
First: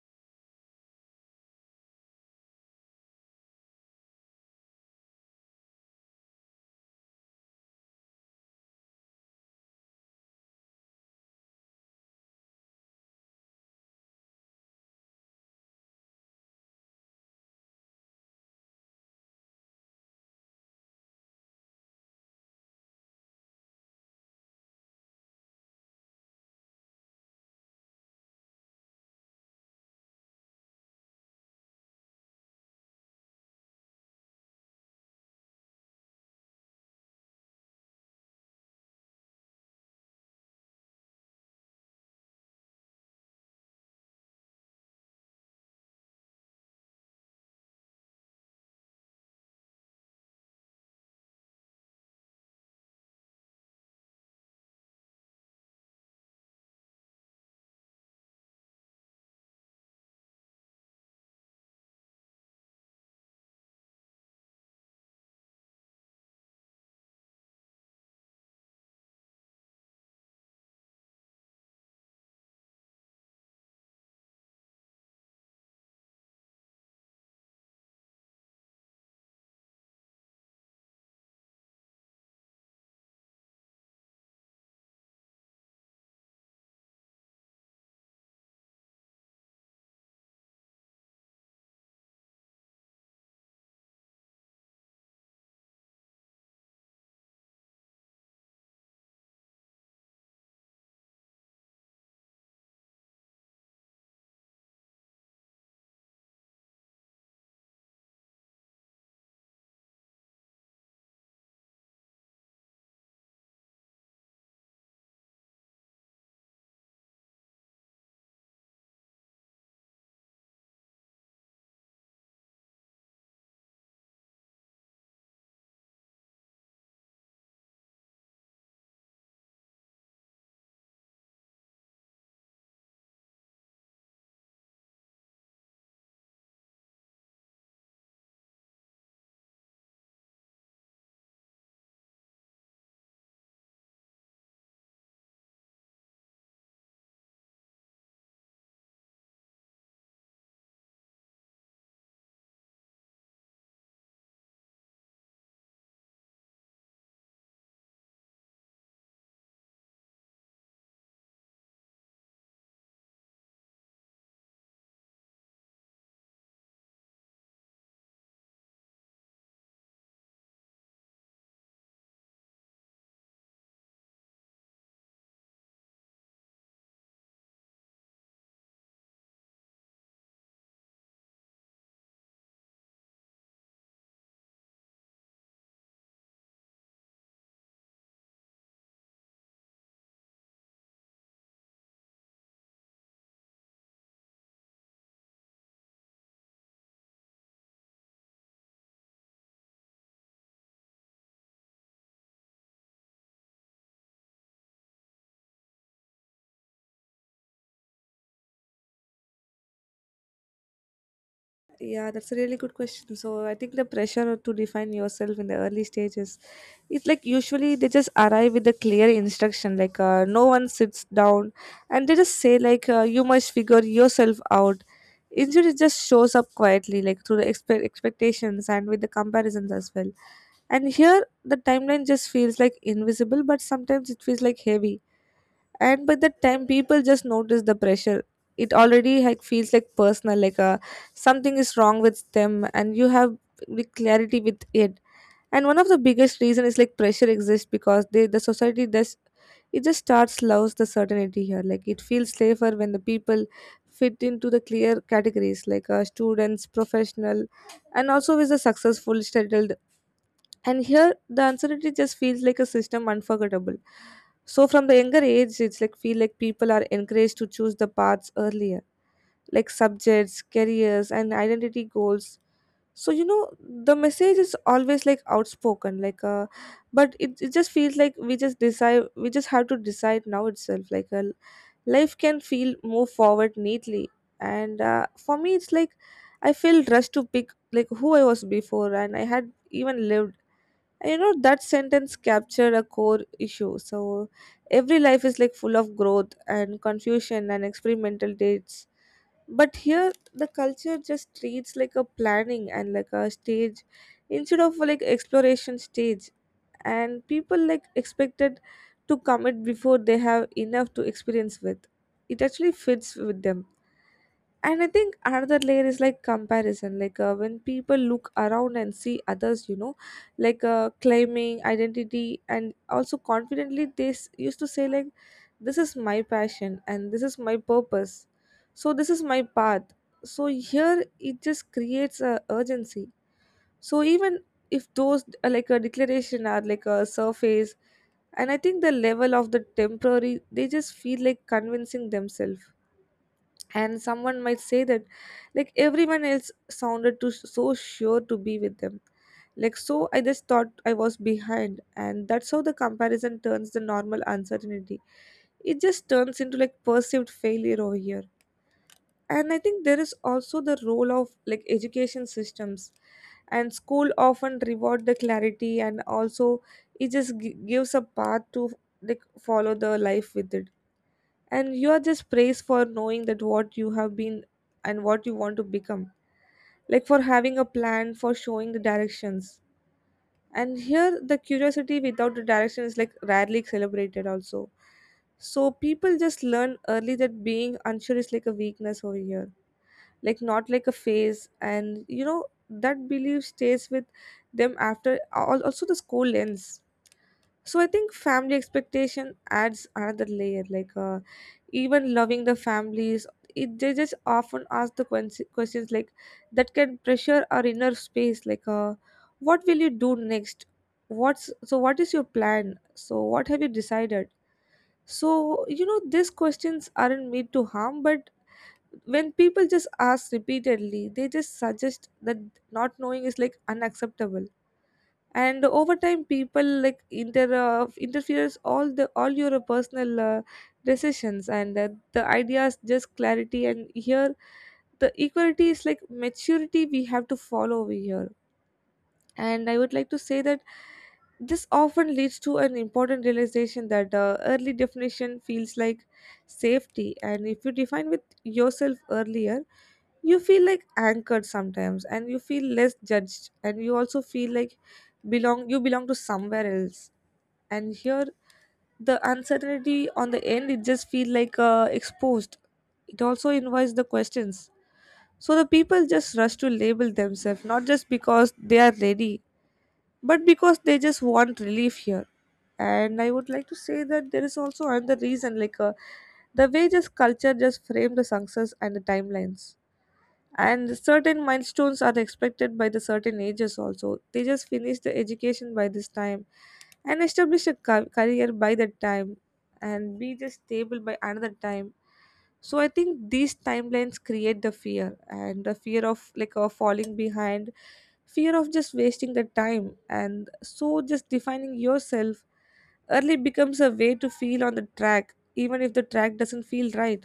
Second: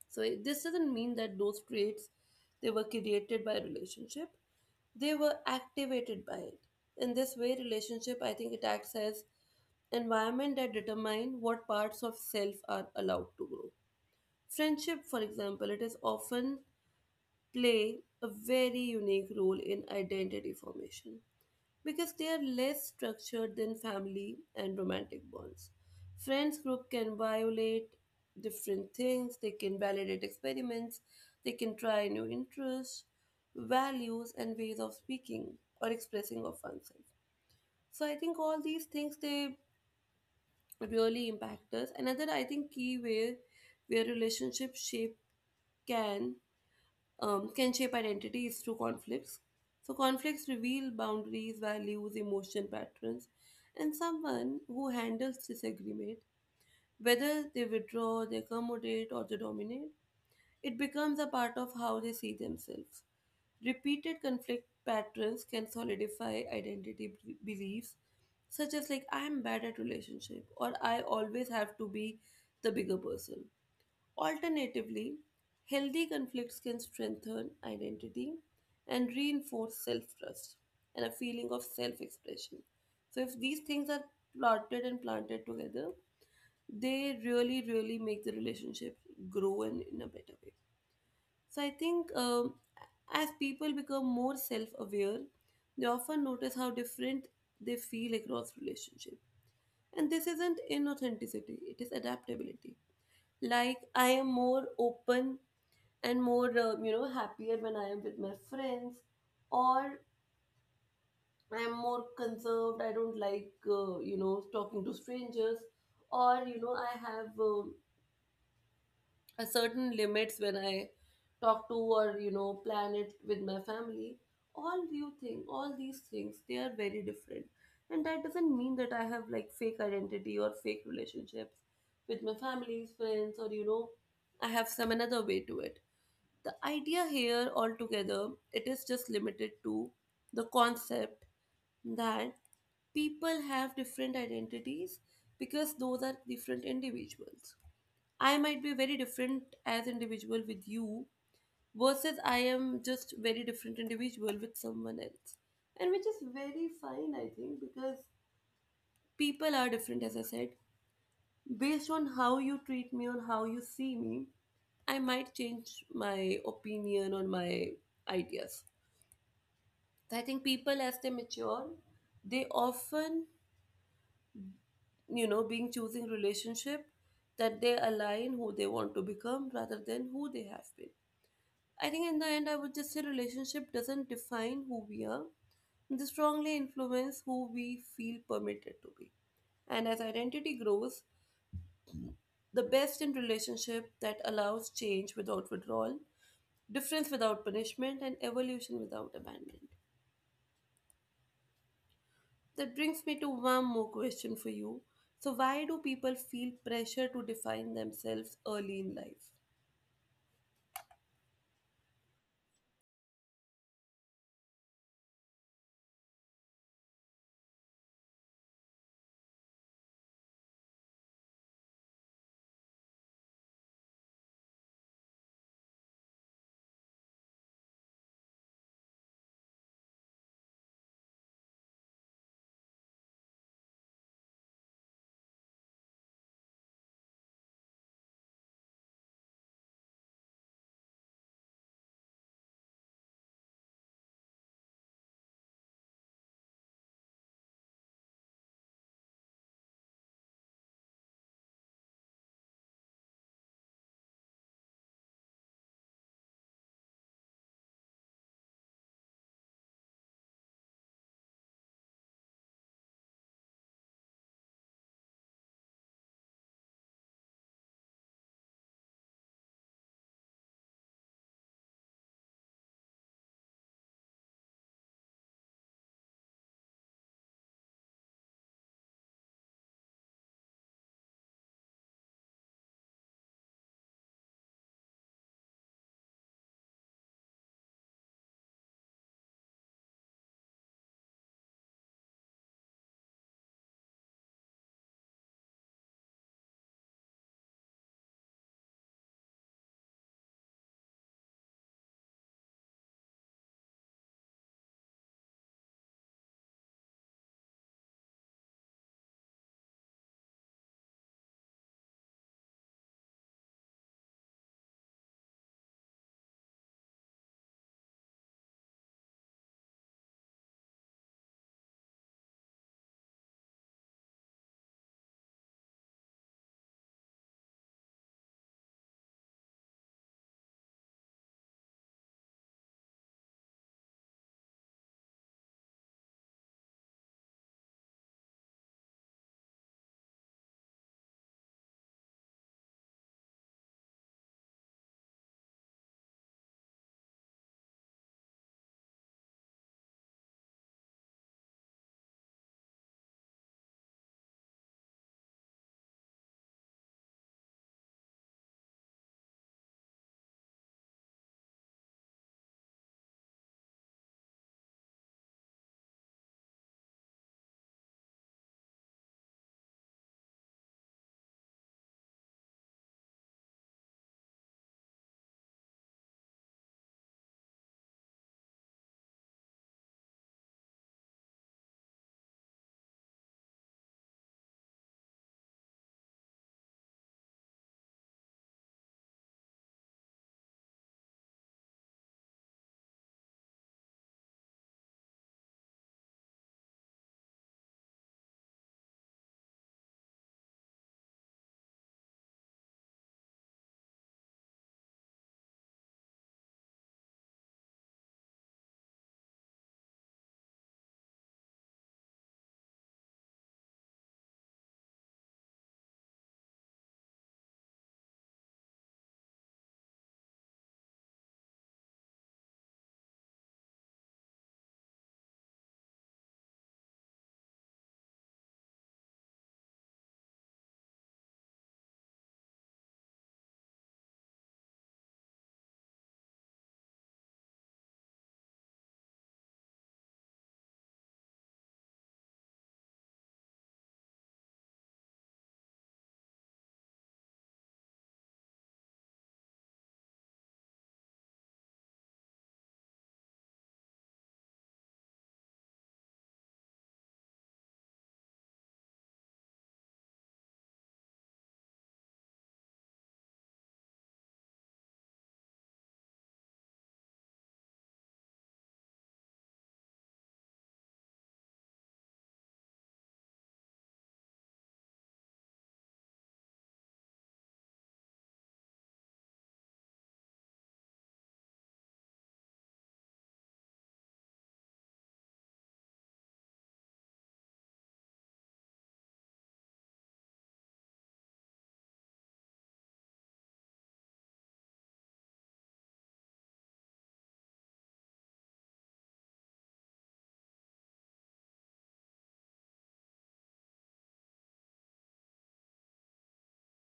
S1: So this doesn't mean that those traits they were created by relationship. They were activated by it. In this way, relationship I think it acts as environment that determine what parts of self are allowed to grow. Friendship, for example, it is often play a very unique role in identity formation because they are less structured than family and romantic bonds. Friends group can violate different things, they can validate experiments, they can try new interests, values and ways of speaking or expressing of oneself. So I think all these things they really impact us. Another I think key way where relationship shape can can shape identities through conflicts. So, conflicts reveal boundaries, values, emotion patterns, and someone who handles disagreement, whether they withdraw, they accommodate, or they dominate, it becomes a part of how they see themselves. Repeated conflict patterns can solidify identity beliefs, such as like I am bad at relationship or I always have to be the bigger person. Alternatively, healthy conflicts can strengthen identity and reinforce self trust and a feeling of self expression. So, if these things are plotted and planted together, they really, really make the relationship grow and in a better way. So, I think as people become more self aware, they often notice how different they feel across relationship. And this isn't inauthenticity, it is adaptability. Like, I am more open and more you know happier when I am with my friends, or I am more conserved, I don't like you know talking to strangers, or you know I have a certain limits when I talk to or you know plan it with my family. All you think all these things they are very different, and that doesn't mean that I have like fake identity or fake relationships with my families friends or you know I have some another way to it. The idea here altogether, it is just limited to the concept that people have different identities because those are different individuals. I might be very different as individual with you versus I am just very different individual with someone else, and which is very fine I think because people are different as I said. Based on how you treat me, on how you see me, I might change my opinion or my ideas. So, I think people as they mature, they often, you know, being choosing relationship that they align who they want to become rather than who they have been. I think in the end I would just say relationship doesn't define who we are. They strongly influence who we feel permitted to be. And as identity grows, the best in relationship that allows change without withdrawal, difference without punishment, and evolution without abandonment. That brings me to one more question for you. So, why do people feel pressure to define themselves early in life?
S2: Yeah, that's a really good question. So I think the pressure to define yourself in the early stages, it's like usually they just arrive with a clear instruction, no one sits down and they just say like you must figure yourself out. Instead, it just shows up quietly, like through the expectations and with the comparisons as well. And here the timeline just feels like invisible, but sometimes it feels like heavy. And by the time people just notice the pressure, it already like feels like personal, like something is wrong with them and you have the clarity with it. And one of the biggest reason is like pressure exists because the society does. It just starts loves the certainty here, like it feels safer when the people fit into the clear categories, like students, professional, and also with the successful, settled. And here the uncertainty just feels like a system unforgettable. So from the younger age, it's like feel like people are encouraged to choose the paths earlier, like subjects, careers, and identity goals. So you know the message is always like outspoken, like but it just feels like we just have to decide now itself. Like life can feel move forward neatly, and for me it's like I feel rushed to pick like who I was before, and I had even lived. And you know that sentence captured a core issue. So every life is like full of growth and confusion and experimental dates. But here the culture just treats like a planning and like a stage instead of like exploration stage, and people like expected to commit before they have enough to experience with. It actually fits with them. And I think another layer is like comparison, like when people look around and see others, you know, like claiming identity and also confidently used to say like this is my passion and this is my purpose, so this is my path. So here it just creates a urgency, so even if those like a declaration are like a surface. And I think the level of the temporary they just feel like convincing themselves. And someone might say that like everyone else sounded too so sure to be with them, like so I just thought I was behind, and that's how the comparison turns the normal uncertainty, it just turns into like perceived failure over here. And I think there is also the role of like education systems, and school often reward the clarity, and also it just gives a path to like follow the life with it. And you are just praised for knowing that what you have been and what you want to become, like for having a plan, for showing the directions. And here the curiosity without the direction is like rarely celebrated also. So people just learn early that being unsure is like a weakness over here, like not like a phase. And you know that belief stays with them after also the school ends. So I think family expectation adds another layer, like even loving the families, they just often ask the questions like that can pressure our inner space, like what will you do next, what is your plan, so what have you decided? So you know these questions aren't meant to harm, but when people just ask repeatedly, they just suggest that not knowing is like unacceptable. And over time people like interferes all your personal decisions and the ideas just clarity. And here the equality is like maturity we have to follow over here. And I would like to say that this often leads to an important realization that early definition feels like safety, and if you define with yourself earlier, you feel like anchored sometimes, and you feel less judged, and you also feel like belong you belong to somewhere else. And here the uncertainty on the end, it just feel like exposed. It also invites the questions. So the people just rush to label themselves, not just because they are ready but because they just want relief here. And I would like to say that there is also another reason, like the way just culture just frame the success and the timelines. And certain milestones are expected by the certain ages also: they just finish the education by this time, and establish a career by that time, and be just stable by another time. So I think these timelines create the fear, and the fear of like falling behind, fear of just wasting the time. And so just defining yourself early becomes a way to feel on the track, even if the track doesn't feel right.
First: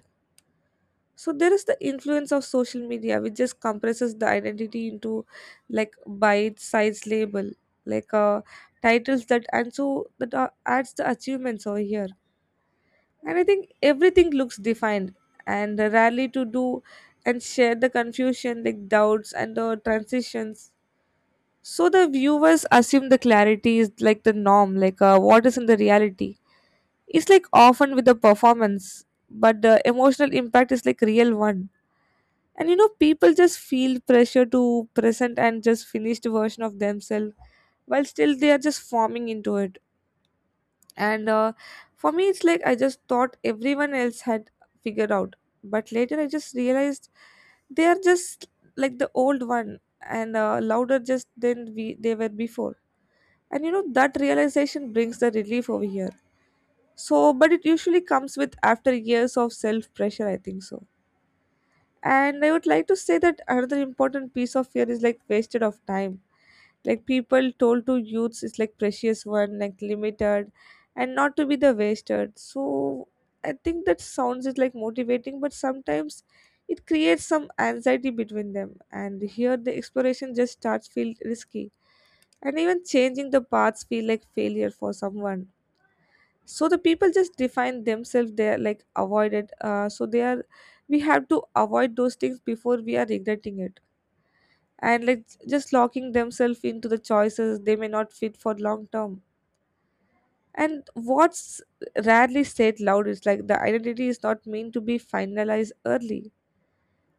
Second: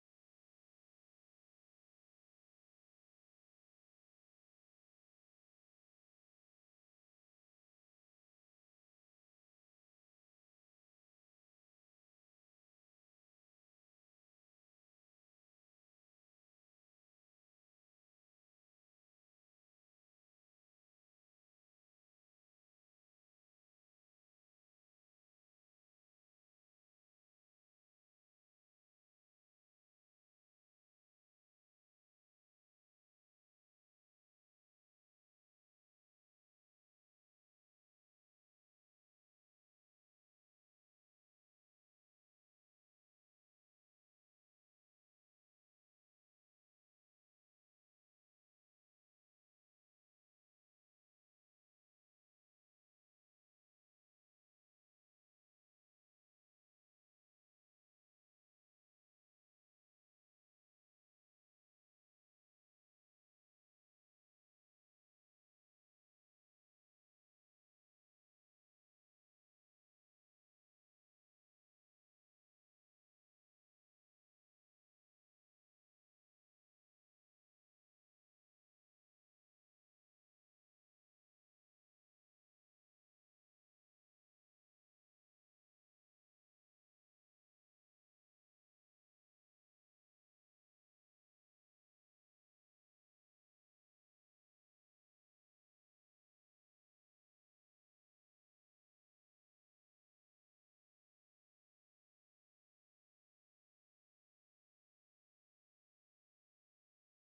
S2: So there is the influence of social media, which just compresses the identity into like bite size label, like titles that, and so that adds the achievements over here. And I think everything looks defined, and rarely to do and share the confusion like doubts and the transitions. So the viewers assume the clarity is like the norm, like what is in the reality, it's like often with the performance, but the emotional impact is like real one. And you know people just feel pressure to present and just finished version of themselves while still they are just forming into it. And for me it's like I just thought everyone else had figured out, but later I just realized they are just like the old one, and louder just than we they were before. And you know that realization brings the relief over here. So but it usually comes with after years of self pressure, I think so. And I would like to say that another important piece of fear is like wasted of time. Like people told to youths is like precious one, like limited, and not to be the wasted. So I think that sounds is like motivating, but sometimes it creates some anxiety between them. And here the exploration just starts feel risky, and even changing the paths feel like failure for someone. So the people just define themselves, they're like avoided, so they are, we have to avoid those things before we are regretting it, and like just locking themselves into the choices they may not fit for long term. And what's rarely said loud is like the identity is not meant to be finalized early.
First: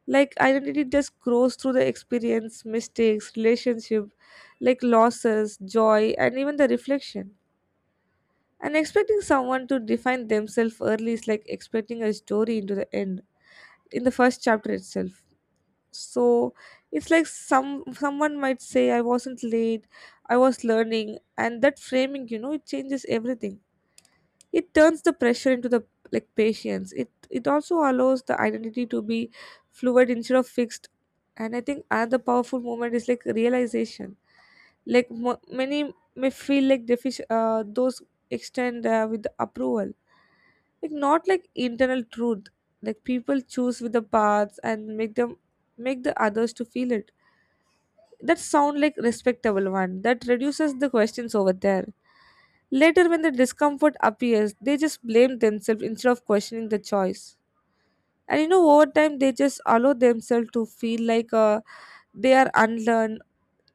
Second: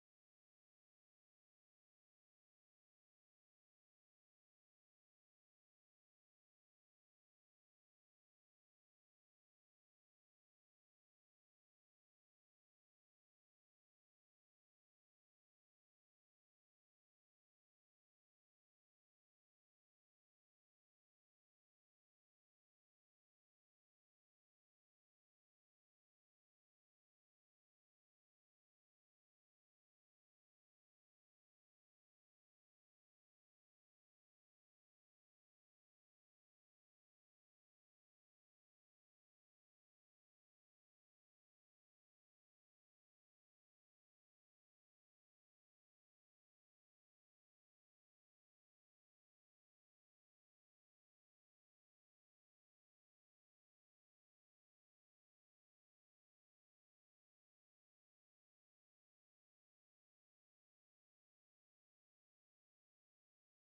S2: Like identity just grows through the experience, mistakes, relationship, like losses, joy, and even the reflection. And expecting someone to define themselves early is like expecting a story into the end, in the first chapter itself. So it's like someone might say, I wasn't late, I was learning, and that framing, you know, it changes everything. It turns the pressure into the like patience. It also allows the identity to be fluid instead of fixed. And I think another powerful moment is like realization. Like many may feel like those extend with the approval, like not like internal truth. Like people choose with the paths and make the others to feel it. That sound like respectable one that reduces the questions over there. Later when the discomfort appears, they just blame themselves instead of questioning the choice. And you know over time they just allow themselves to feel like they are unlearned.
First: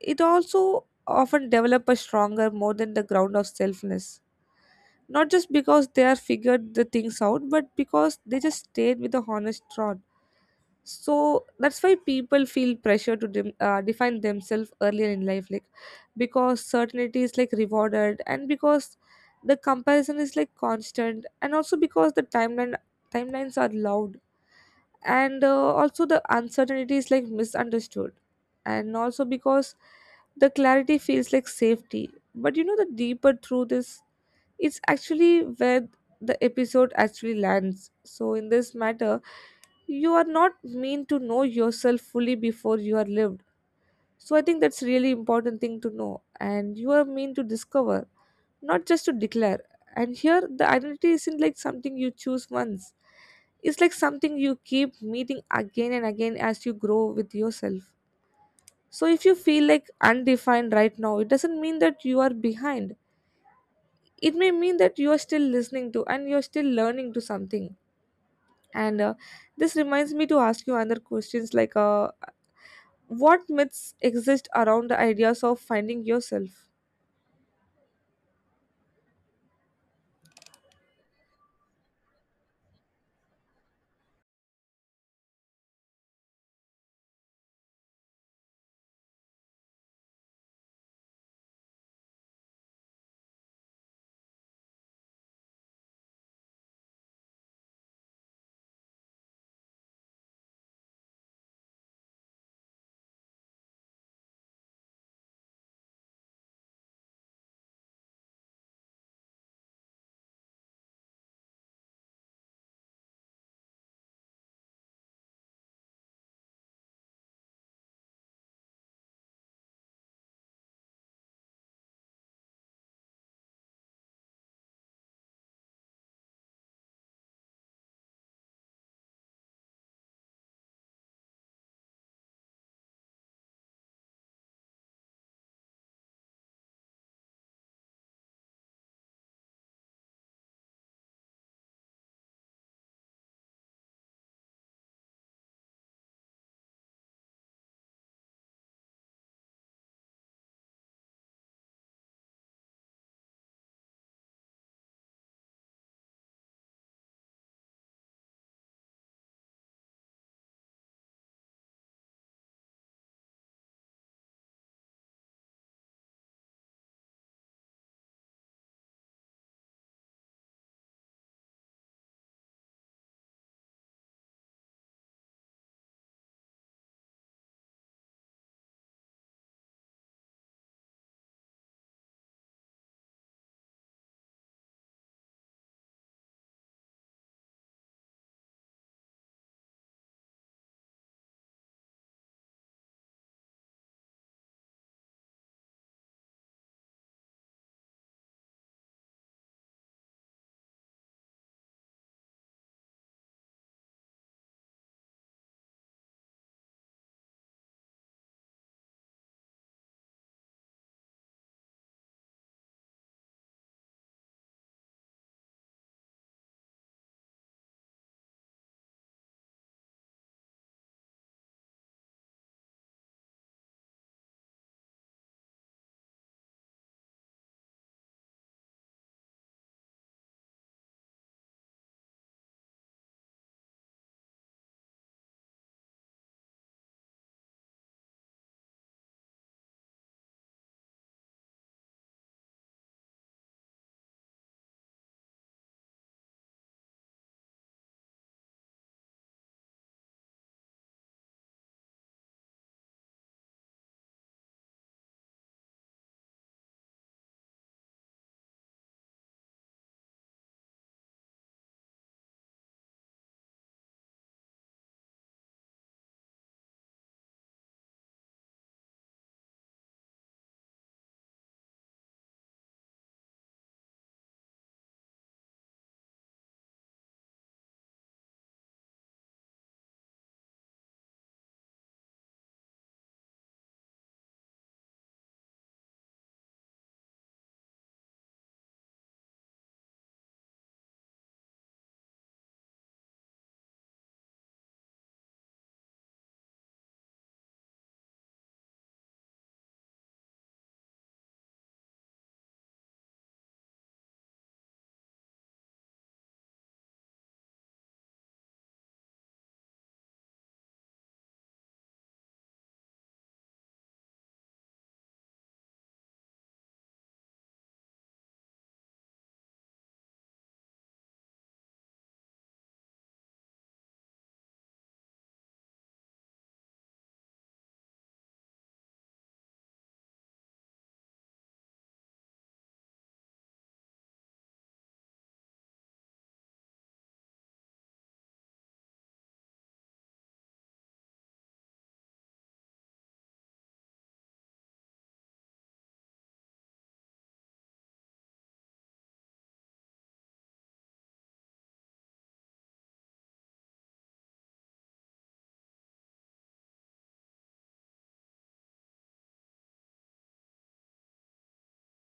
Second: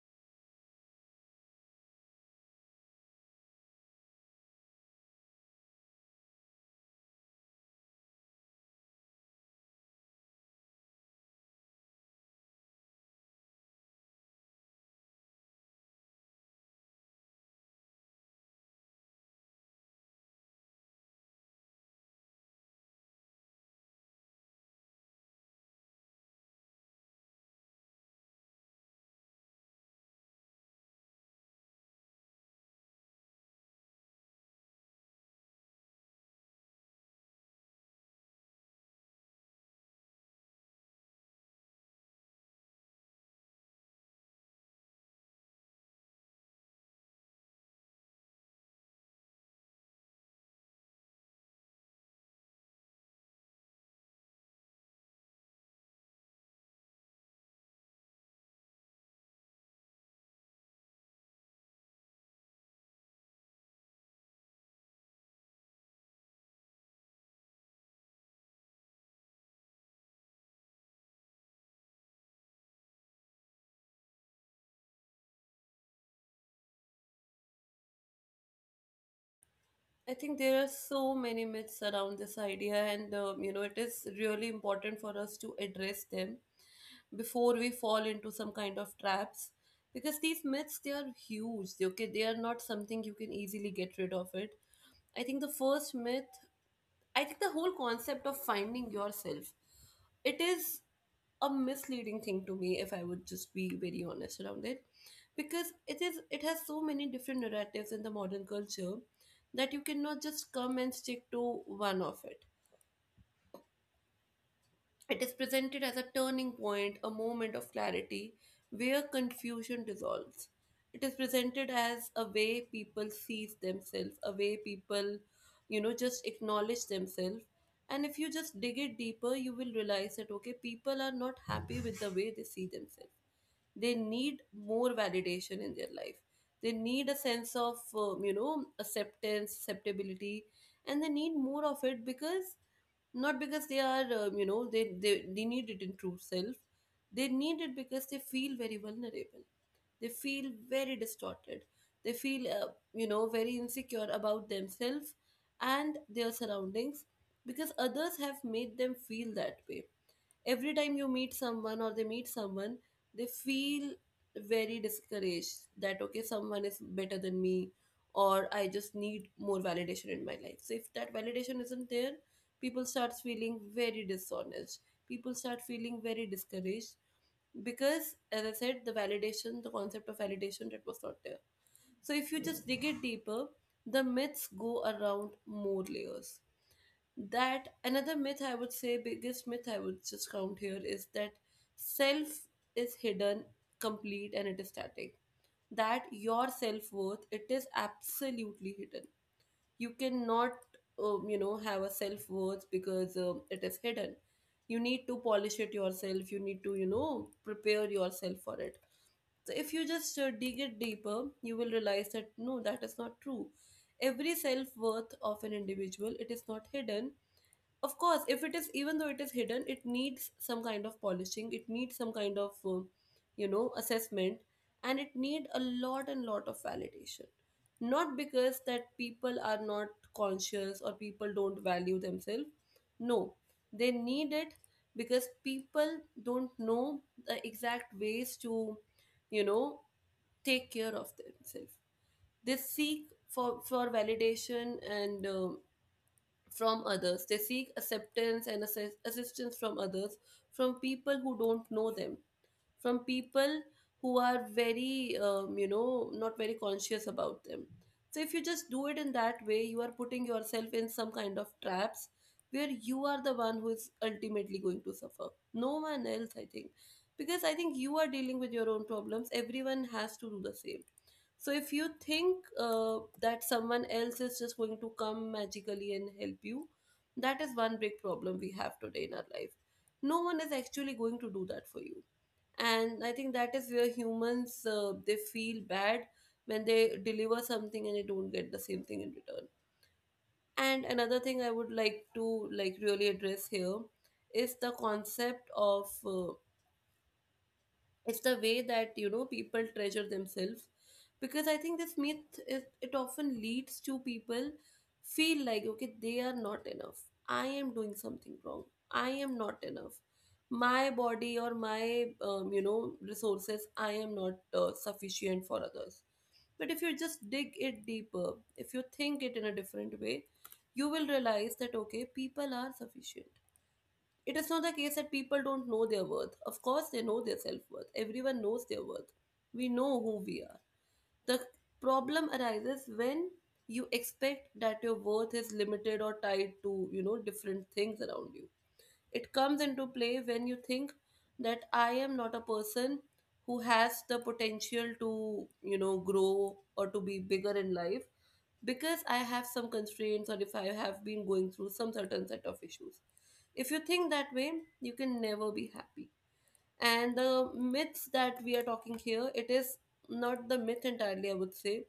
S2: It also often develop a stronger more than the ground of selfness, not just because they are figured the things out but because they just stayed with the honest trod. So that's why people feel pressure to dem define themselves earlier in life, like because certainty is like rewarded, and because the comparison is like constant, and also because the timelines are loud, and also the uncertainty is like misunderstood, and also because the clarity feels like safety. But you know the deeper truth is, it's actually where the episode actually lands. So, in this matter, you are not meant to know yourself fully before you are lived. So, I think that's really important thing to know, and you are meant to discover, not just to declare. And here, the identity isn't like something you choose once. It's like something you keep meeting again and again as you grow with yourself. So, if you feel like undefined right now, it doesn't mean that you are behind, it may mean that you are still listening to and you're still learning to something. And this reminds me to ask you other questions, like what myths exist around the ideas of finding yourself?
S1: I think there are so many myths around this idea, and you know, it is really important for us to address them before we fall into some kind of traps because these myths they are huge. They- Okay, they are not something you can easily get rid of it. I think the first myth I think the whole concept of finding yourself, it is a misleading thing to me if I would just be very honest around it. Because it has so many different narratives in the modern culture that you cannot just come and stick to one of it. It is presented as a turning point, a moment of clarity where confusion dissolves. It is presented as a way people sees themselves, a way people, you know, just acknowledge themselves. And if you just dig it deeper, you will realize that, okay, people are not happy with the way they see themselves. They need more validation in their life. They need a sense of, acceptance, acceptability, and they need more of it because not because they are they need it in true self. They need it because they feel very vulnerable. They feel very distorted. They feel very insecure about themselves and their surroundings because others have made them feel that way. Every time you meet someone or they meet someone, they feel very discouraged that, okay, someone is better than me, or I just need more validation in my life. So if that validation isn't there, people starts feeling very dishonest. People start feeling very discouraged because, as I said, the validation, the concept of validation, that was not there. So if you just dig it deeper, the myths go around more layers. That another myth, I would say biggest myth I would just count here is that self is hidden, complete, and it is static. That your self-worth, it is absolutely hidden. You cannot you know, have a self-worth because it is hidden. You need to polish it yourself. You need to, you know, prepare yourself for it. So if you just dig it deeper, you will realize that no, that is not true. Every self-worth of an individual, it is not hidden. Of course, if it is, even though it is hidden, it needs some kind of polishing. It needs some kind of you know, assessment, and it need a lot and lot of validation. Not because that people are not conscious or people don't value themselves. No, they need it because people don't know the exact ways to, you know, take care of themselves. They seek for validation and from others. They seek acceptance and assistance from others, from people who don't know them, from people who are very you know, not very conscious about them. So if you just do it in that way, you are putting yourself in some kind of traps where you are the one who is ultimately going to suffer, no one else, I think. Because I think you are dealing with your own problems. Everyone has to do the same. So if you think that someone else is just going to come magically and help you, that is one big problem we have today in our life. No one is actually going to do that for you. And I think that is where humans they feel bad when they deliver something and they don't get the same thing in return. And another thing I would like to, like, really address here is the concept of it's the way that, you know, people treasure themselves. Because I think this myth is it often leads to people feel like, okay, they are not enough. I am doing something wrong. I am not enough. My body or my you know, resources, I am not sufficient for others. But if you just dig it deeper, if you think it in a different way, you will realize that, okay, people are sufficient. It is not the case that people don't know their worth. Of course, they know their self worth. Everyone knows their worth. We know who we are. The problem arises when you expect that your worth is limited or tied to, you know, different things around you. It comes into play when you think that I am not a person who has the potential to, you know, grow or to be bigger in life because I have some constraints or if I have been going through some certain set of issues. If you think that way, you can never be happy. And the myths that we are talking here, it is not the myth entirely, I would say.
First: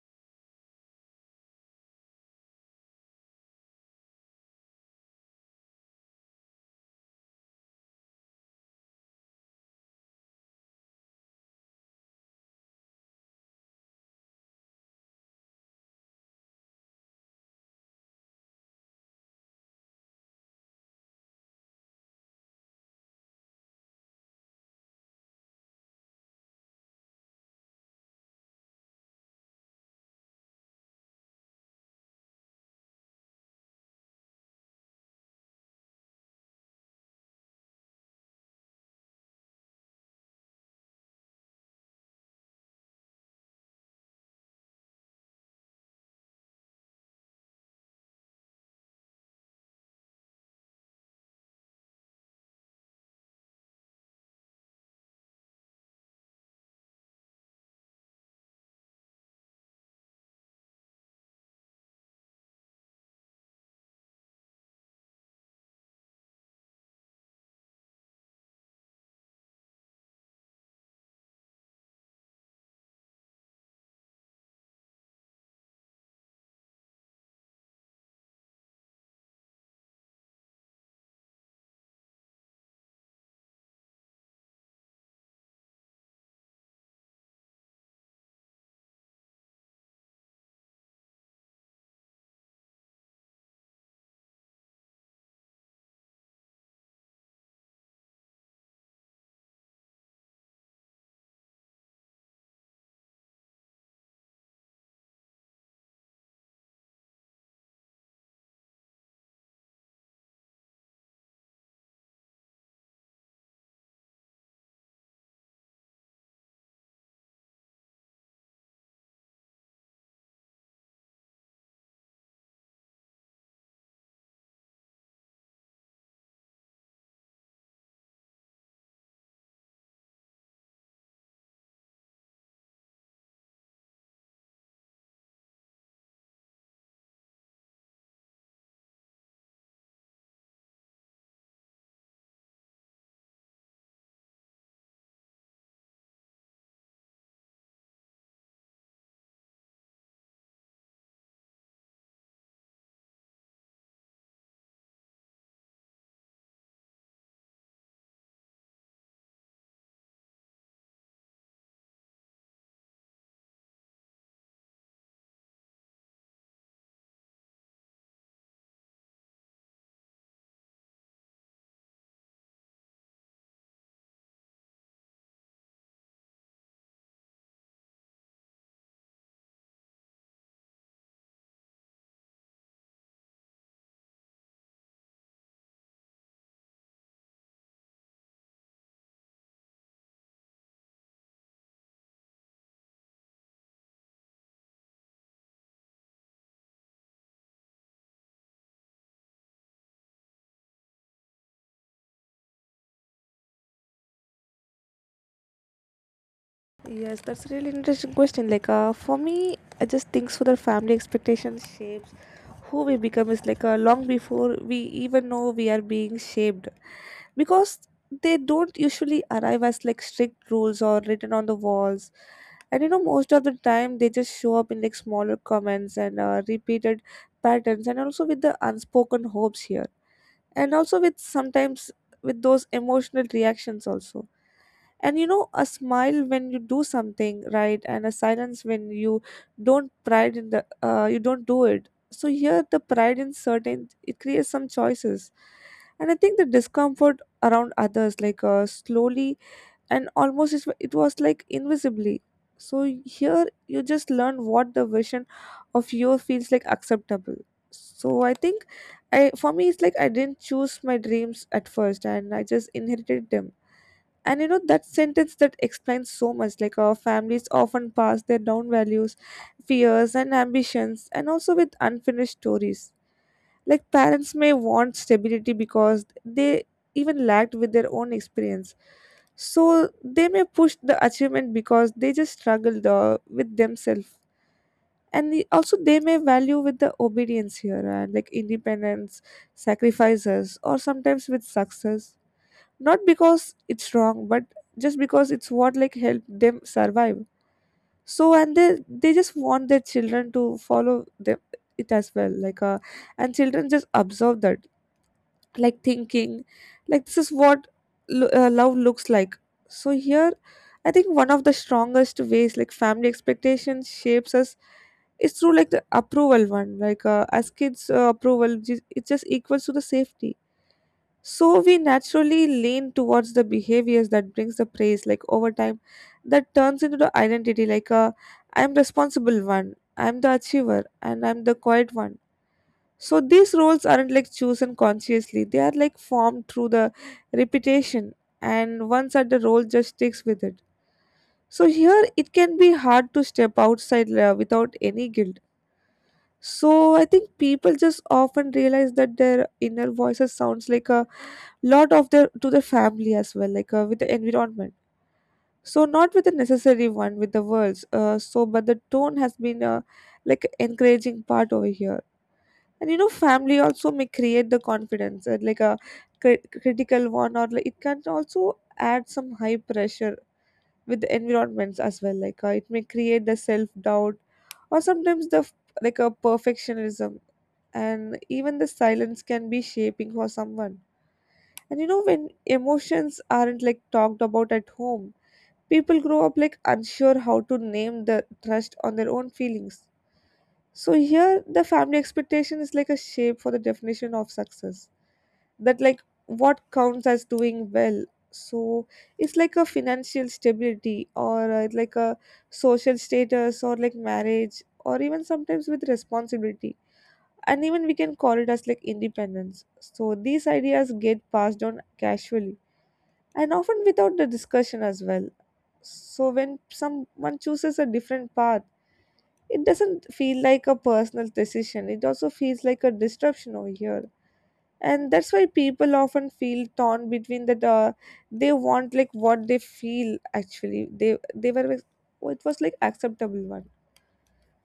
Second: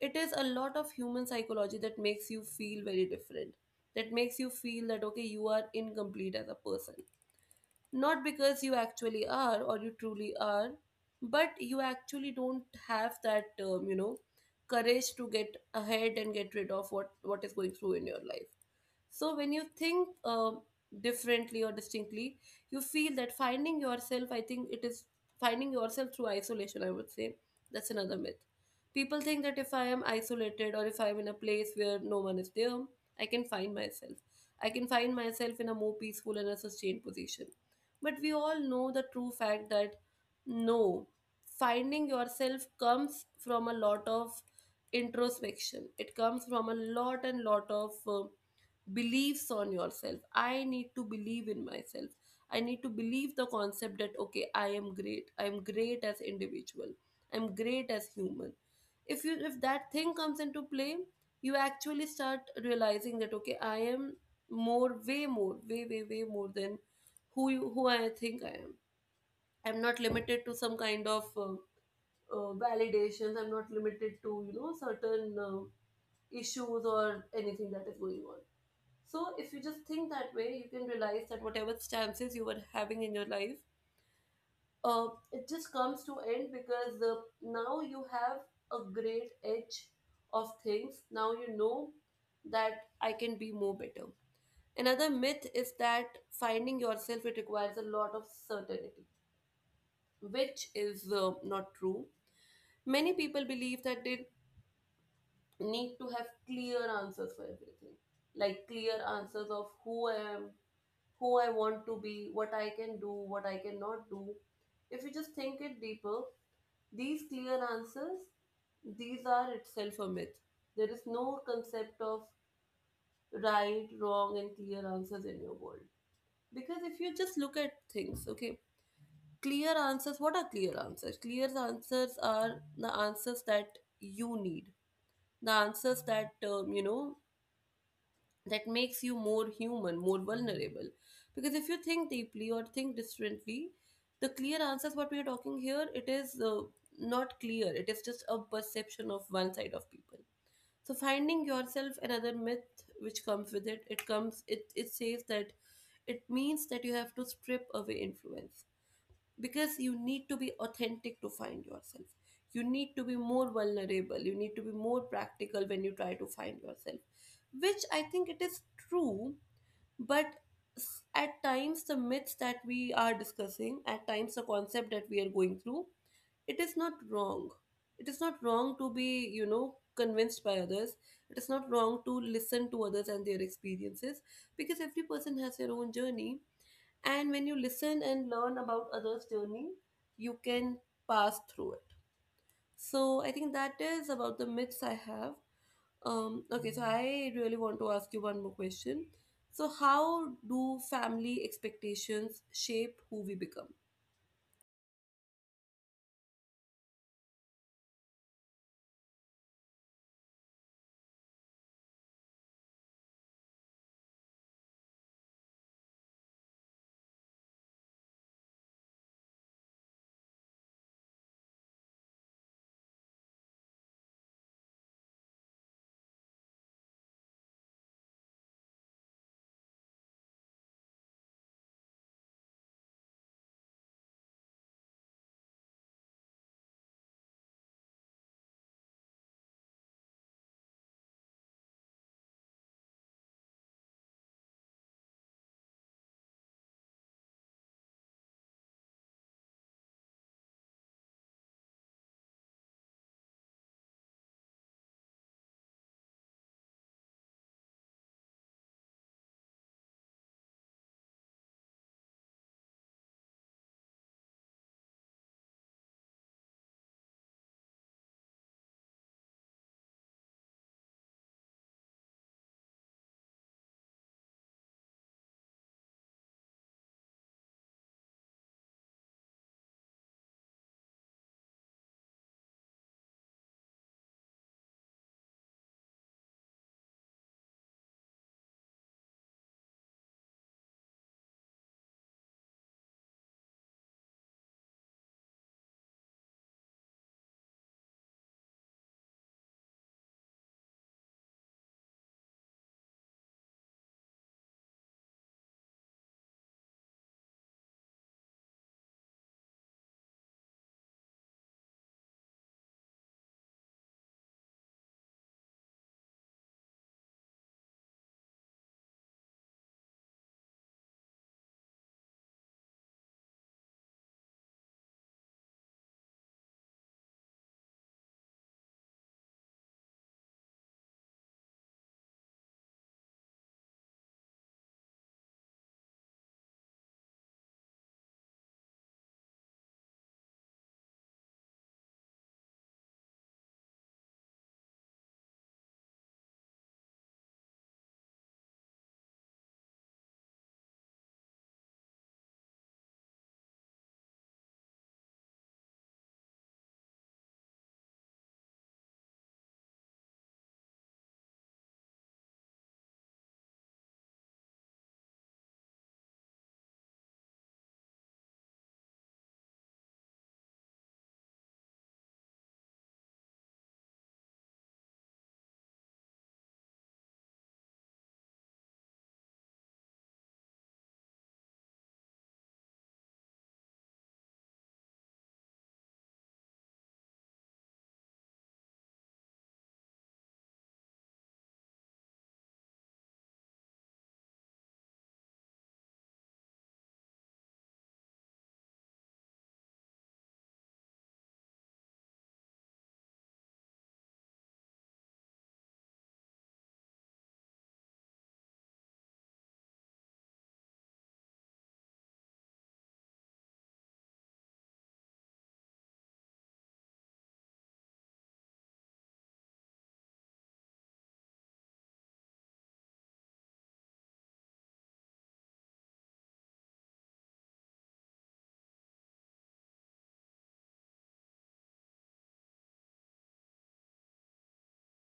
S1: It is a lot of human psychology that makes you feel very different, that makes you feel that, okay, you are incomplete as a person. Not because you actually are or you truly are, but you actually don't have that, courage to get ahead and get rid of what is going through in your life. So when you think differently or distinctly, you feel that finding yourself, I think it is finding yourself through isolation, I would say. That's another myth. People think that if I am isolated or if I'm in a place where no one is there, I can find myself. I can find myself in a more peaceful and a sustained position. But we all know the true fact that no, finding yourself comes from a lot of introspection. It comes from a lot and lot of beliefs on yourself. I need to believe in myself. I need to believe the concept that, okay, I am great. I am great as individual. I'm great as human. If that thing comes into play, you actually start realizing that, okay, I am more, way more, way more than who you who I think I am. I'm not limited to some kind of validations. I'm not limited to, you know, certain issues or anything that is going on. So if you just think that way, you can realize that whatever stances you were having in your life, it just comes to end because now you have a great edge of things. Now you know that I can be more better. Another myth is that finding yourself, it requires a lot of certainty, which is not true. Many people believe that they need to have clear answers for everything, like clear answers of who I am, who I want to be, what I can do, what I cannot do. If you just think it deeper, these clear answers, these are itself a myth. There is no concept of right, wrong, and clear answers in your world. Because if you just look at things, okay, clear answers, what are clear answers? Clear answers are the answers that you need, the answers that, that makes you more human, more vulnerable. Because if you think deeply or think differently, the clear answers what we are talking here, it is not clear. It is just a perception of one side of people. So finding yourself, another myth which comes with it, it comes it it says that it means that you have to strip away influence because you need to be authentic to find yourself. You need to be more vulnerable. You need to be more practical when you try to find yourself, which I think it is true. But at times the myths that we are discussing, at times the concept that we are going through, it is not wrong. It is not wrong to be, you know, convinced by others. It is not wrong to listen to others and their experiences because every person has their own journey. And when you listen and learn about others' journey, you can pass through it. So I think that is about the myths I have. Okay, so I really want to ask you one more question. So how do family expectations shape who we become?
S2: Yes, that's a really interesting question. Like, for me, I just think so that family expectations shapes who we become is like long before we even know we are being shaped, because they don't usually arrive as like strict rules or written on the walls. And you know most of the time they just show up in like smaller comments and repeated patterns, and also with the unspoken hopes here, and also with sometimes with those emotional reactions also. And you know, a smile when you do something right, and a silence when you don't, pride in the you don't do it. So here, the pride in certain it creates some choices, and I think the discomfort around others, like slowly and almost it was like invisibly. So here, you just learn what the version of you feels like acceptable. So I think, I for me, it's like I didn't choose my dreams at first, and I just inherited them. And you know that sentence that explains so much, like our families often pass their down values, fears and ambitions, and also with unfinished stories. Like parents may want stability because they even lacked with their own experience, so they may push the achievement because they just struggled with themselves. And also they may value with the obedience here and like independence, sacrifices, or sometimes with success, not because it's wrong but just because it's what like helped them survive. So and they just want their children to follow them, it as well, like and children just absorb that, like thinking like this is what love looks like. So here, I think one of the strongest ways like family expectations shapes us is through like the approval one, like as kids, approval it just equals to the safety. So we naturally lean towards the behaviors that brings the praise, like over time that turns into the identity, like I'm responsible one, I'm the achiever, and I'm the quiet one. So these roles aren't like chosen consciously. They are like formed through the repetition, and once that the role just sticks with it. So here it can be hard to step outside without any guilt. So I think people just often realize that their inner voices sounds like a lot of their to their family as well, like with the environment. So not with the necessary one with the words, so but the tone has been like encouraging part over here. And you know, family also may create the confidence, like a critical one, or like it can also add some high pressure with the environments as well, like it may create the self doubt, or sometimes the like a perfectionism. And even the silence can be shaping for someone. And you know, when emotions aren't like talked about at home, people grow up like unsure how to name the trust on their own feelings. So here, the family expectation is like a shape for the definition of success. That like what counts as doing well. So it's like a financial stability, or like a social status, or like marriage, or even sometimes with responsibility, and even we can call it as like independence. So these ideas get passed on casually, and often without the discussion as well. So when someone chooses a different path, it doesn't feel like a personal decision. It also feels like a disruption over here. And that's why people often feel torn between that, they want like what they feel actually. They were like, oh, it was like acceptable one.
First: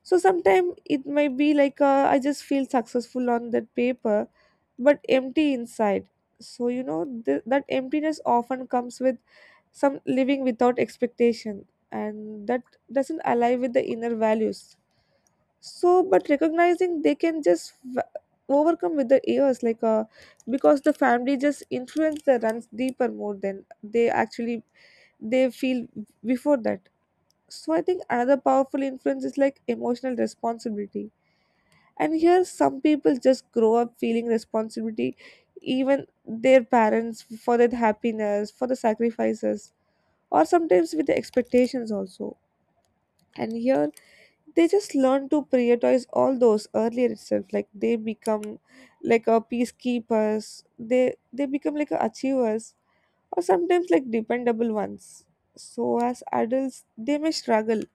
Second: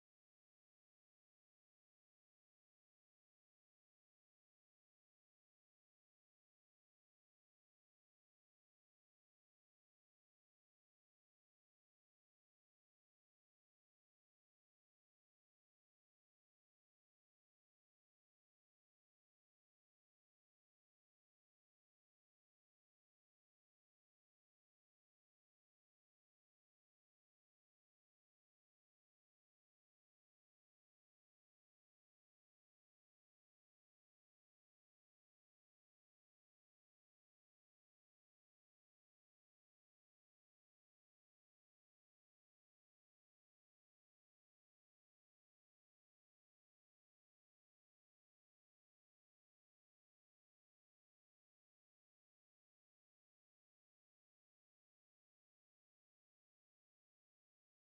S2: So sometimes it may be like, I just feel successful on that paper, but empty inside. So you know, that emptiness often comes with some living without expectation, and that doesn't align with the inner values. So but recognizing they can just overcome with the years, like because the family just influence the runs deeper more than they actually they feel before that. So I think another powerful influence is like emotional responsibility. And here some people just grow up feeling responsibility, even their parents for their happiness, for the sacrifices, or sometimes with the expectations also. And here they just learn to prioritize all those earlier itself. Like they become like a peacekeepers, they become like a achievers, or sometimes like dependable ones. So as adults they may struggle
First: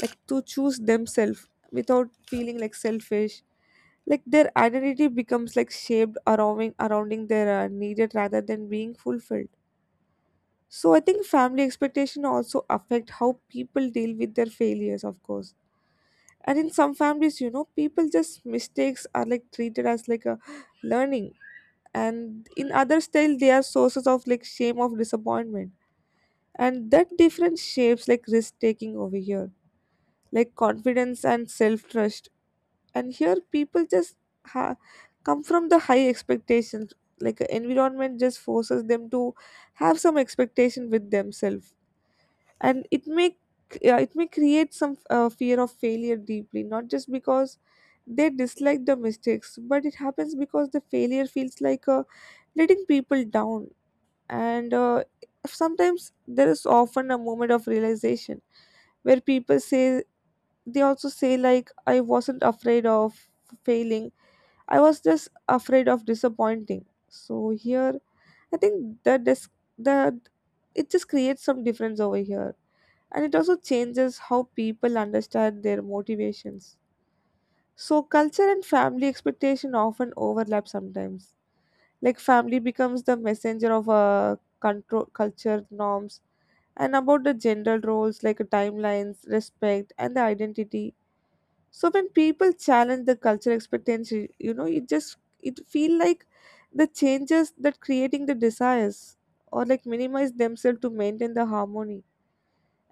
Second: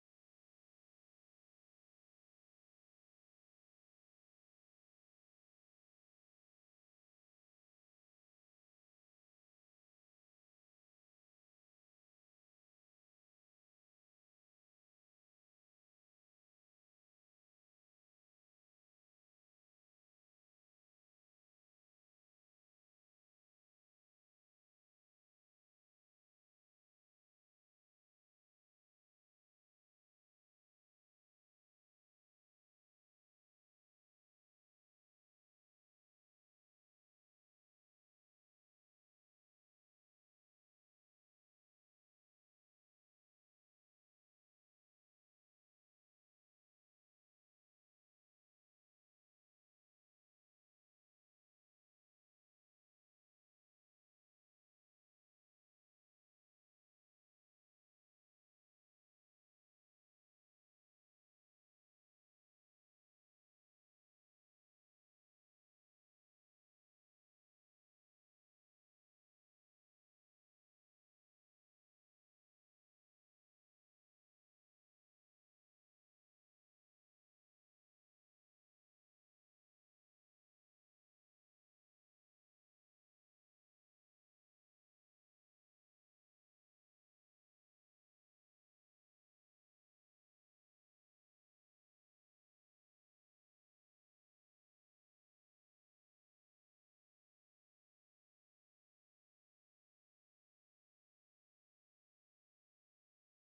S2: like to choose themselves without feeling like selfish. Like their identity becomes like shaped around surrounding their needed rather than being fulfilled. So I think family expectation also affect how people deal with their failures, of course. And in some families, you know, people just mistakes are like treated as like a learning. And in others still they are sources of like shame of disappointment. And that difference shapes like risk taking over here. Like confidence and self trust. And here people just ha- come from the high expectations. Like a environment just forces them to have some expectation with themselves, and it may, yeah, it may create some fear of failure deeply, not just because they dislike the mistakes, but it happens because the failure feels like, letting people down. And sometimes there is often a moment of realization where people say, they also say like, I wasn't afraid of failing, I was just afraid of disappointing. So here I think that this, that it just creates some difference over here, and it also changes how people understand their motivations. So, culture and family expectation often overlap sometimes. Like, family becomes the messenger of control, culture norms, and about the gender roles, like timelines, respect, and the identity. So, when people challenge the culture expectations, you know, it just, it feel like the changes that creating the desires, or like minimize themselves to maintain the harmony.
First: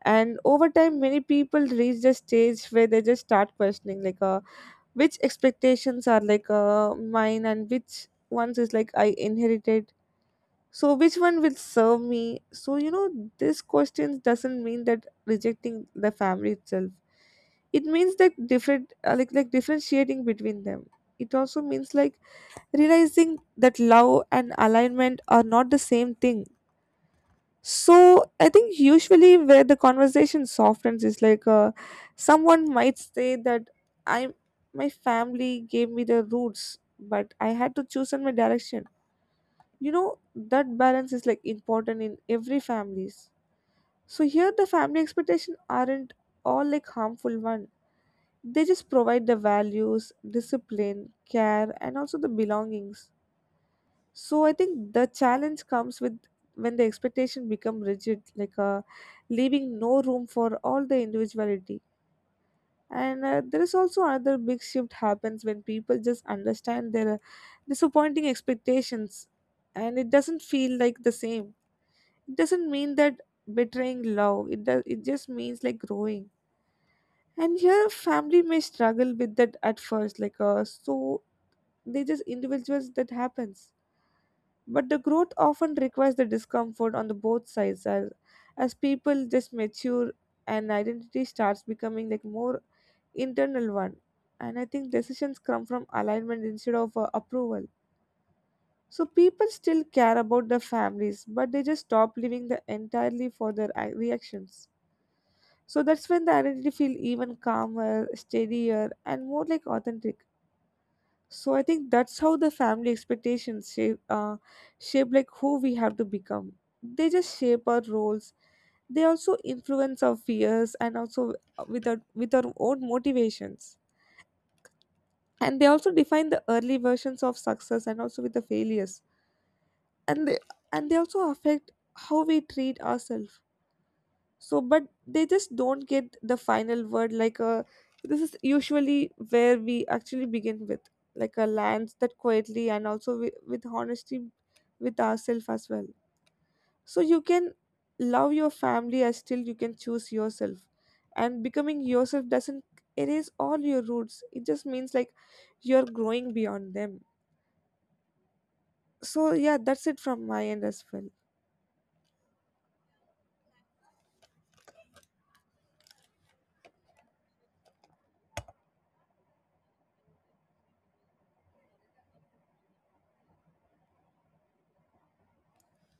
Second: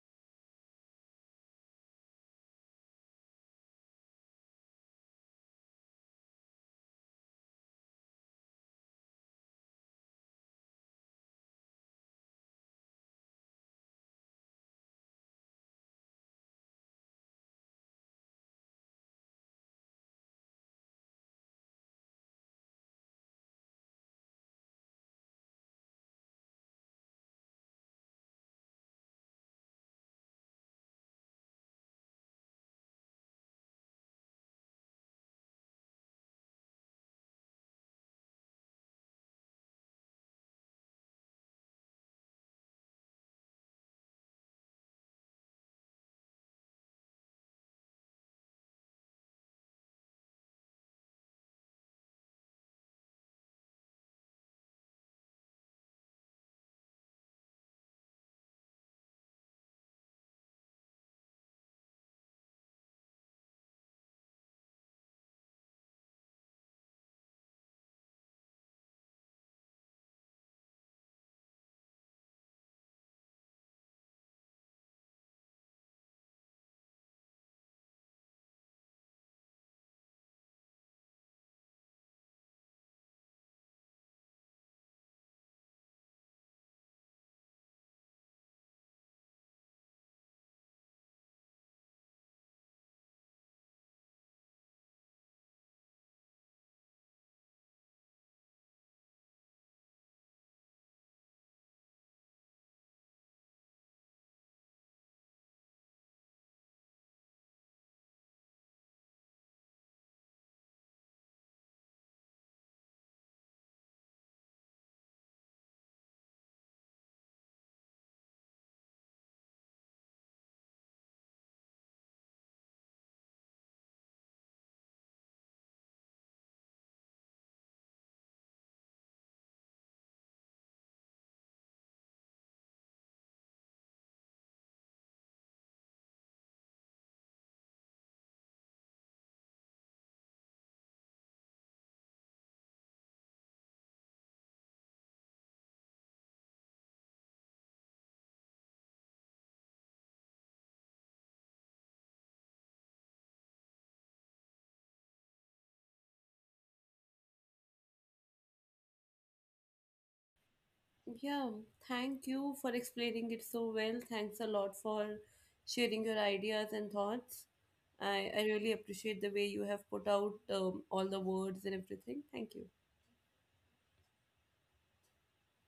S2: And over time many people reach the stage where they just start questioning, like which expectations are like, mine, and which ones is like I inherited, so which one will serve me. So you know, this question doesn't mean that rejecting the family itself. It means that different, like differentiating between them. It also means like realizing that love and alignment are not the same thing. So I think usually where the conversation softens is like, someone might say that, I, my family gave me the roots, but I had to choose on my direction. You know that balance is like important in every families. So here the family expectation aren't all like harmful one. They just provide the values, discipline, care, and also the belongings. So I think the challenge comes with, when the expectation become rigid, like leaving no room for all the individuality. And there is also another big shift happens when people just understand their disappointing expectations, and it doesn't feel like the same. It doesn't mean that betraying love. It does. It just means like growing. And here, family may struggle with that at first, like so they just individuals that happens. But the growth often requires the discomfort on the both sides, as people just mature, and identity starts becoming like more internal one. And I think decisions come from alignment instead of approval. So people still care about their families, but they just stop living the entirely for their reactions. So that's when the identity feel even calmer, steadier, and more like authentic. So I think that's how the family expectations shape like who we have to become. They just shape our roles. They also influence our fears, and also with our own motivations. And they also define the early versions of success, and also with the failures. And they, also affect how we treat ourselves. So but they just don't get the final word, like a, this is usually where we actually begin with, like a lands that quietly, and also with honesty with ourselves as well. So you can love your family as still you can choose yourself, and becoming yourself doesn't erase all your roots. It just means like you're growing beyond them. So yeah, that's it from my end as well.
S1: Yeah, thank you for explaining it so well. Thanks a lot for sharing your ideas and thoughts. I really appreciate the way you have put out all the words and everything. Thank you.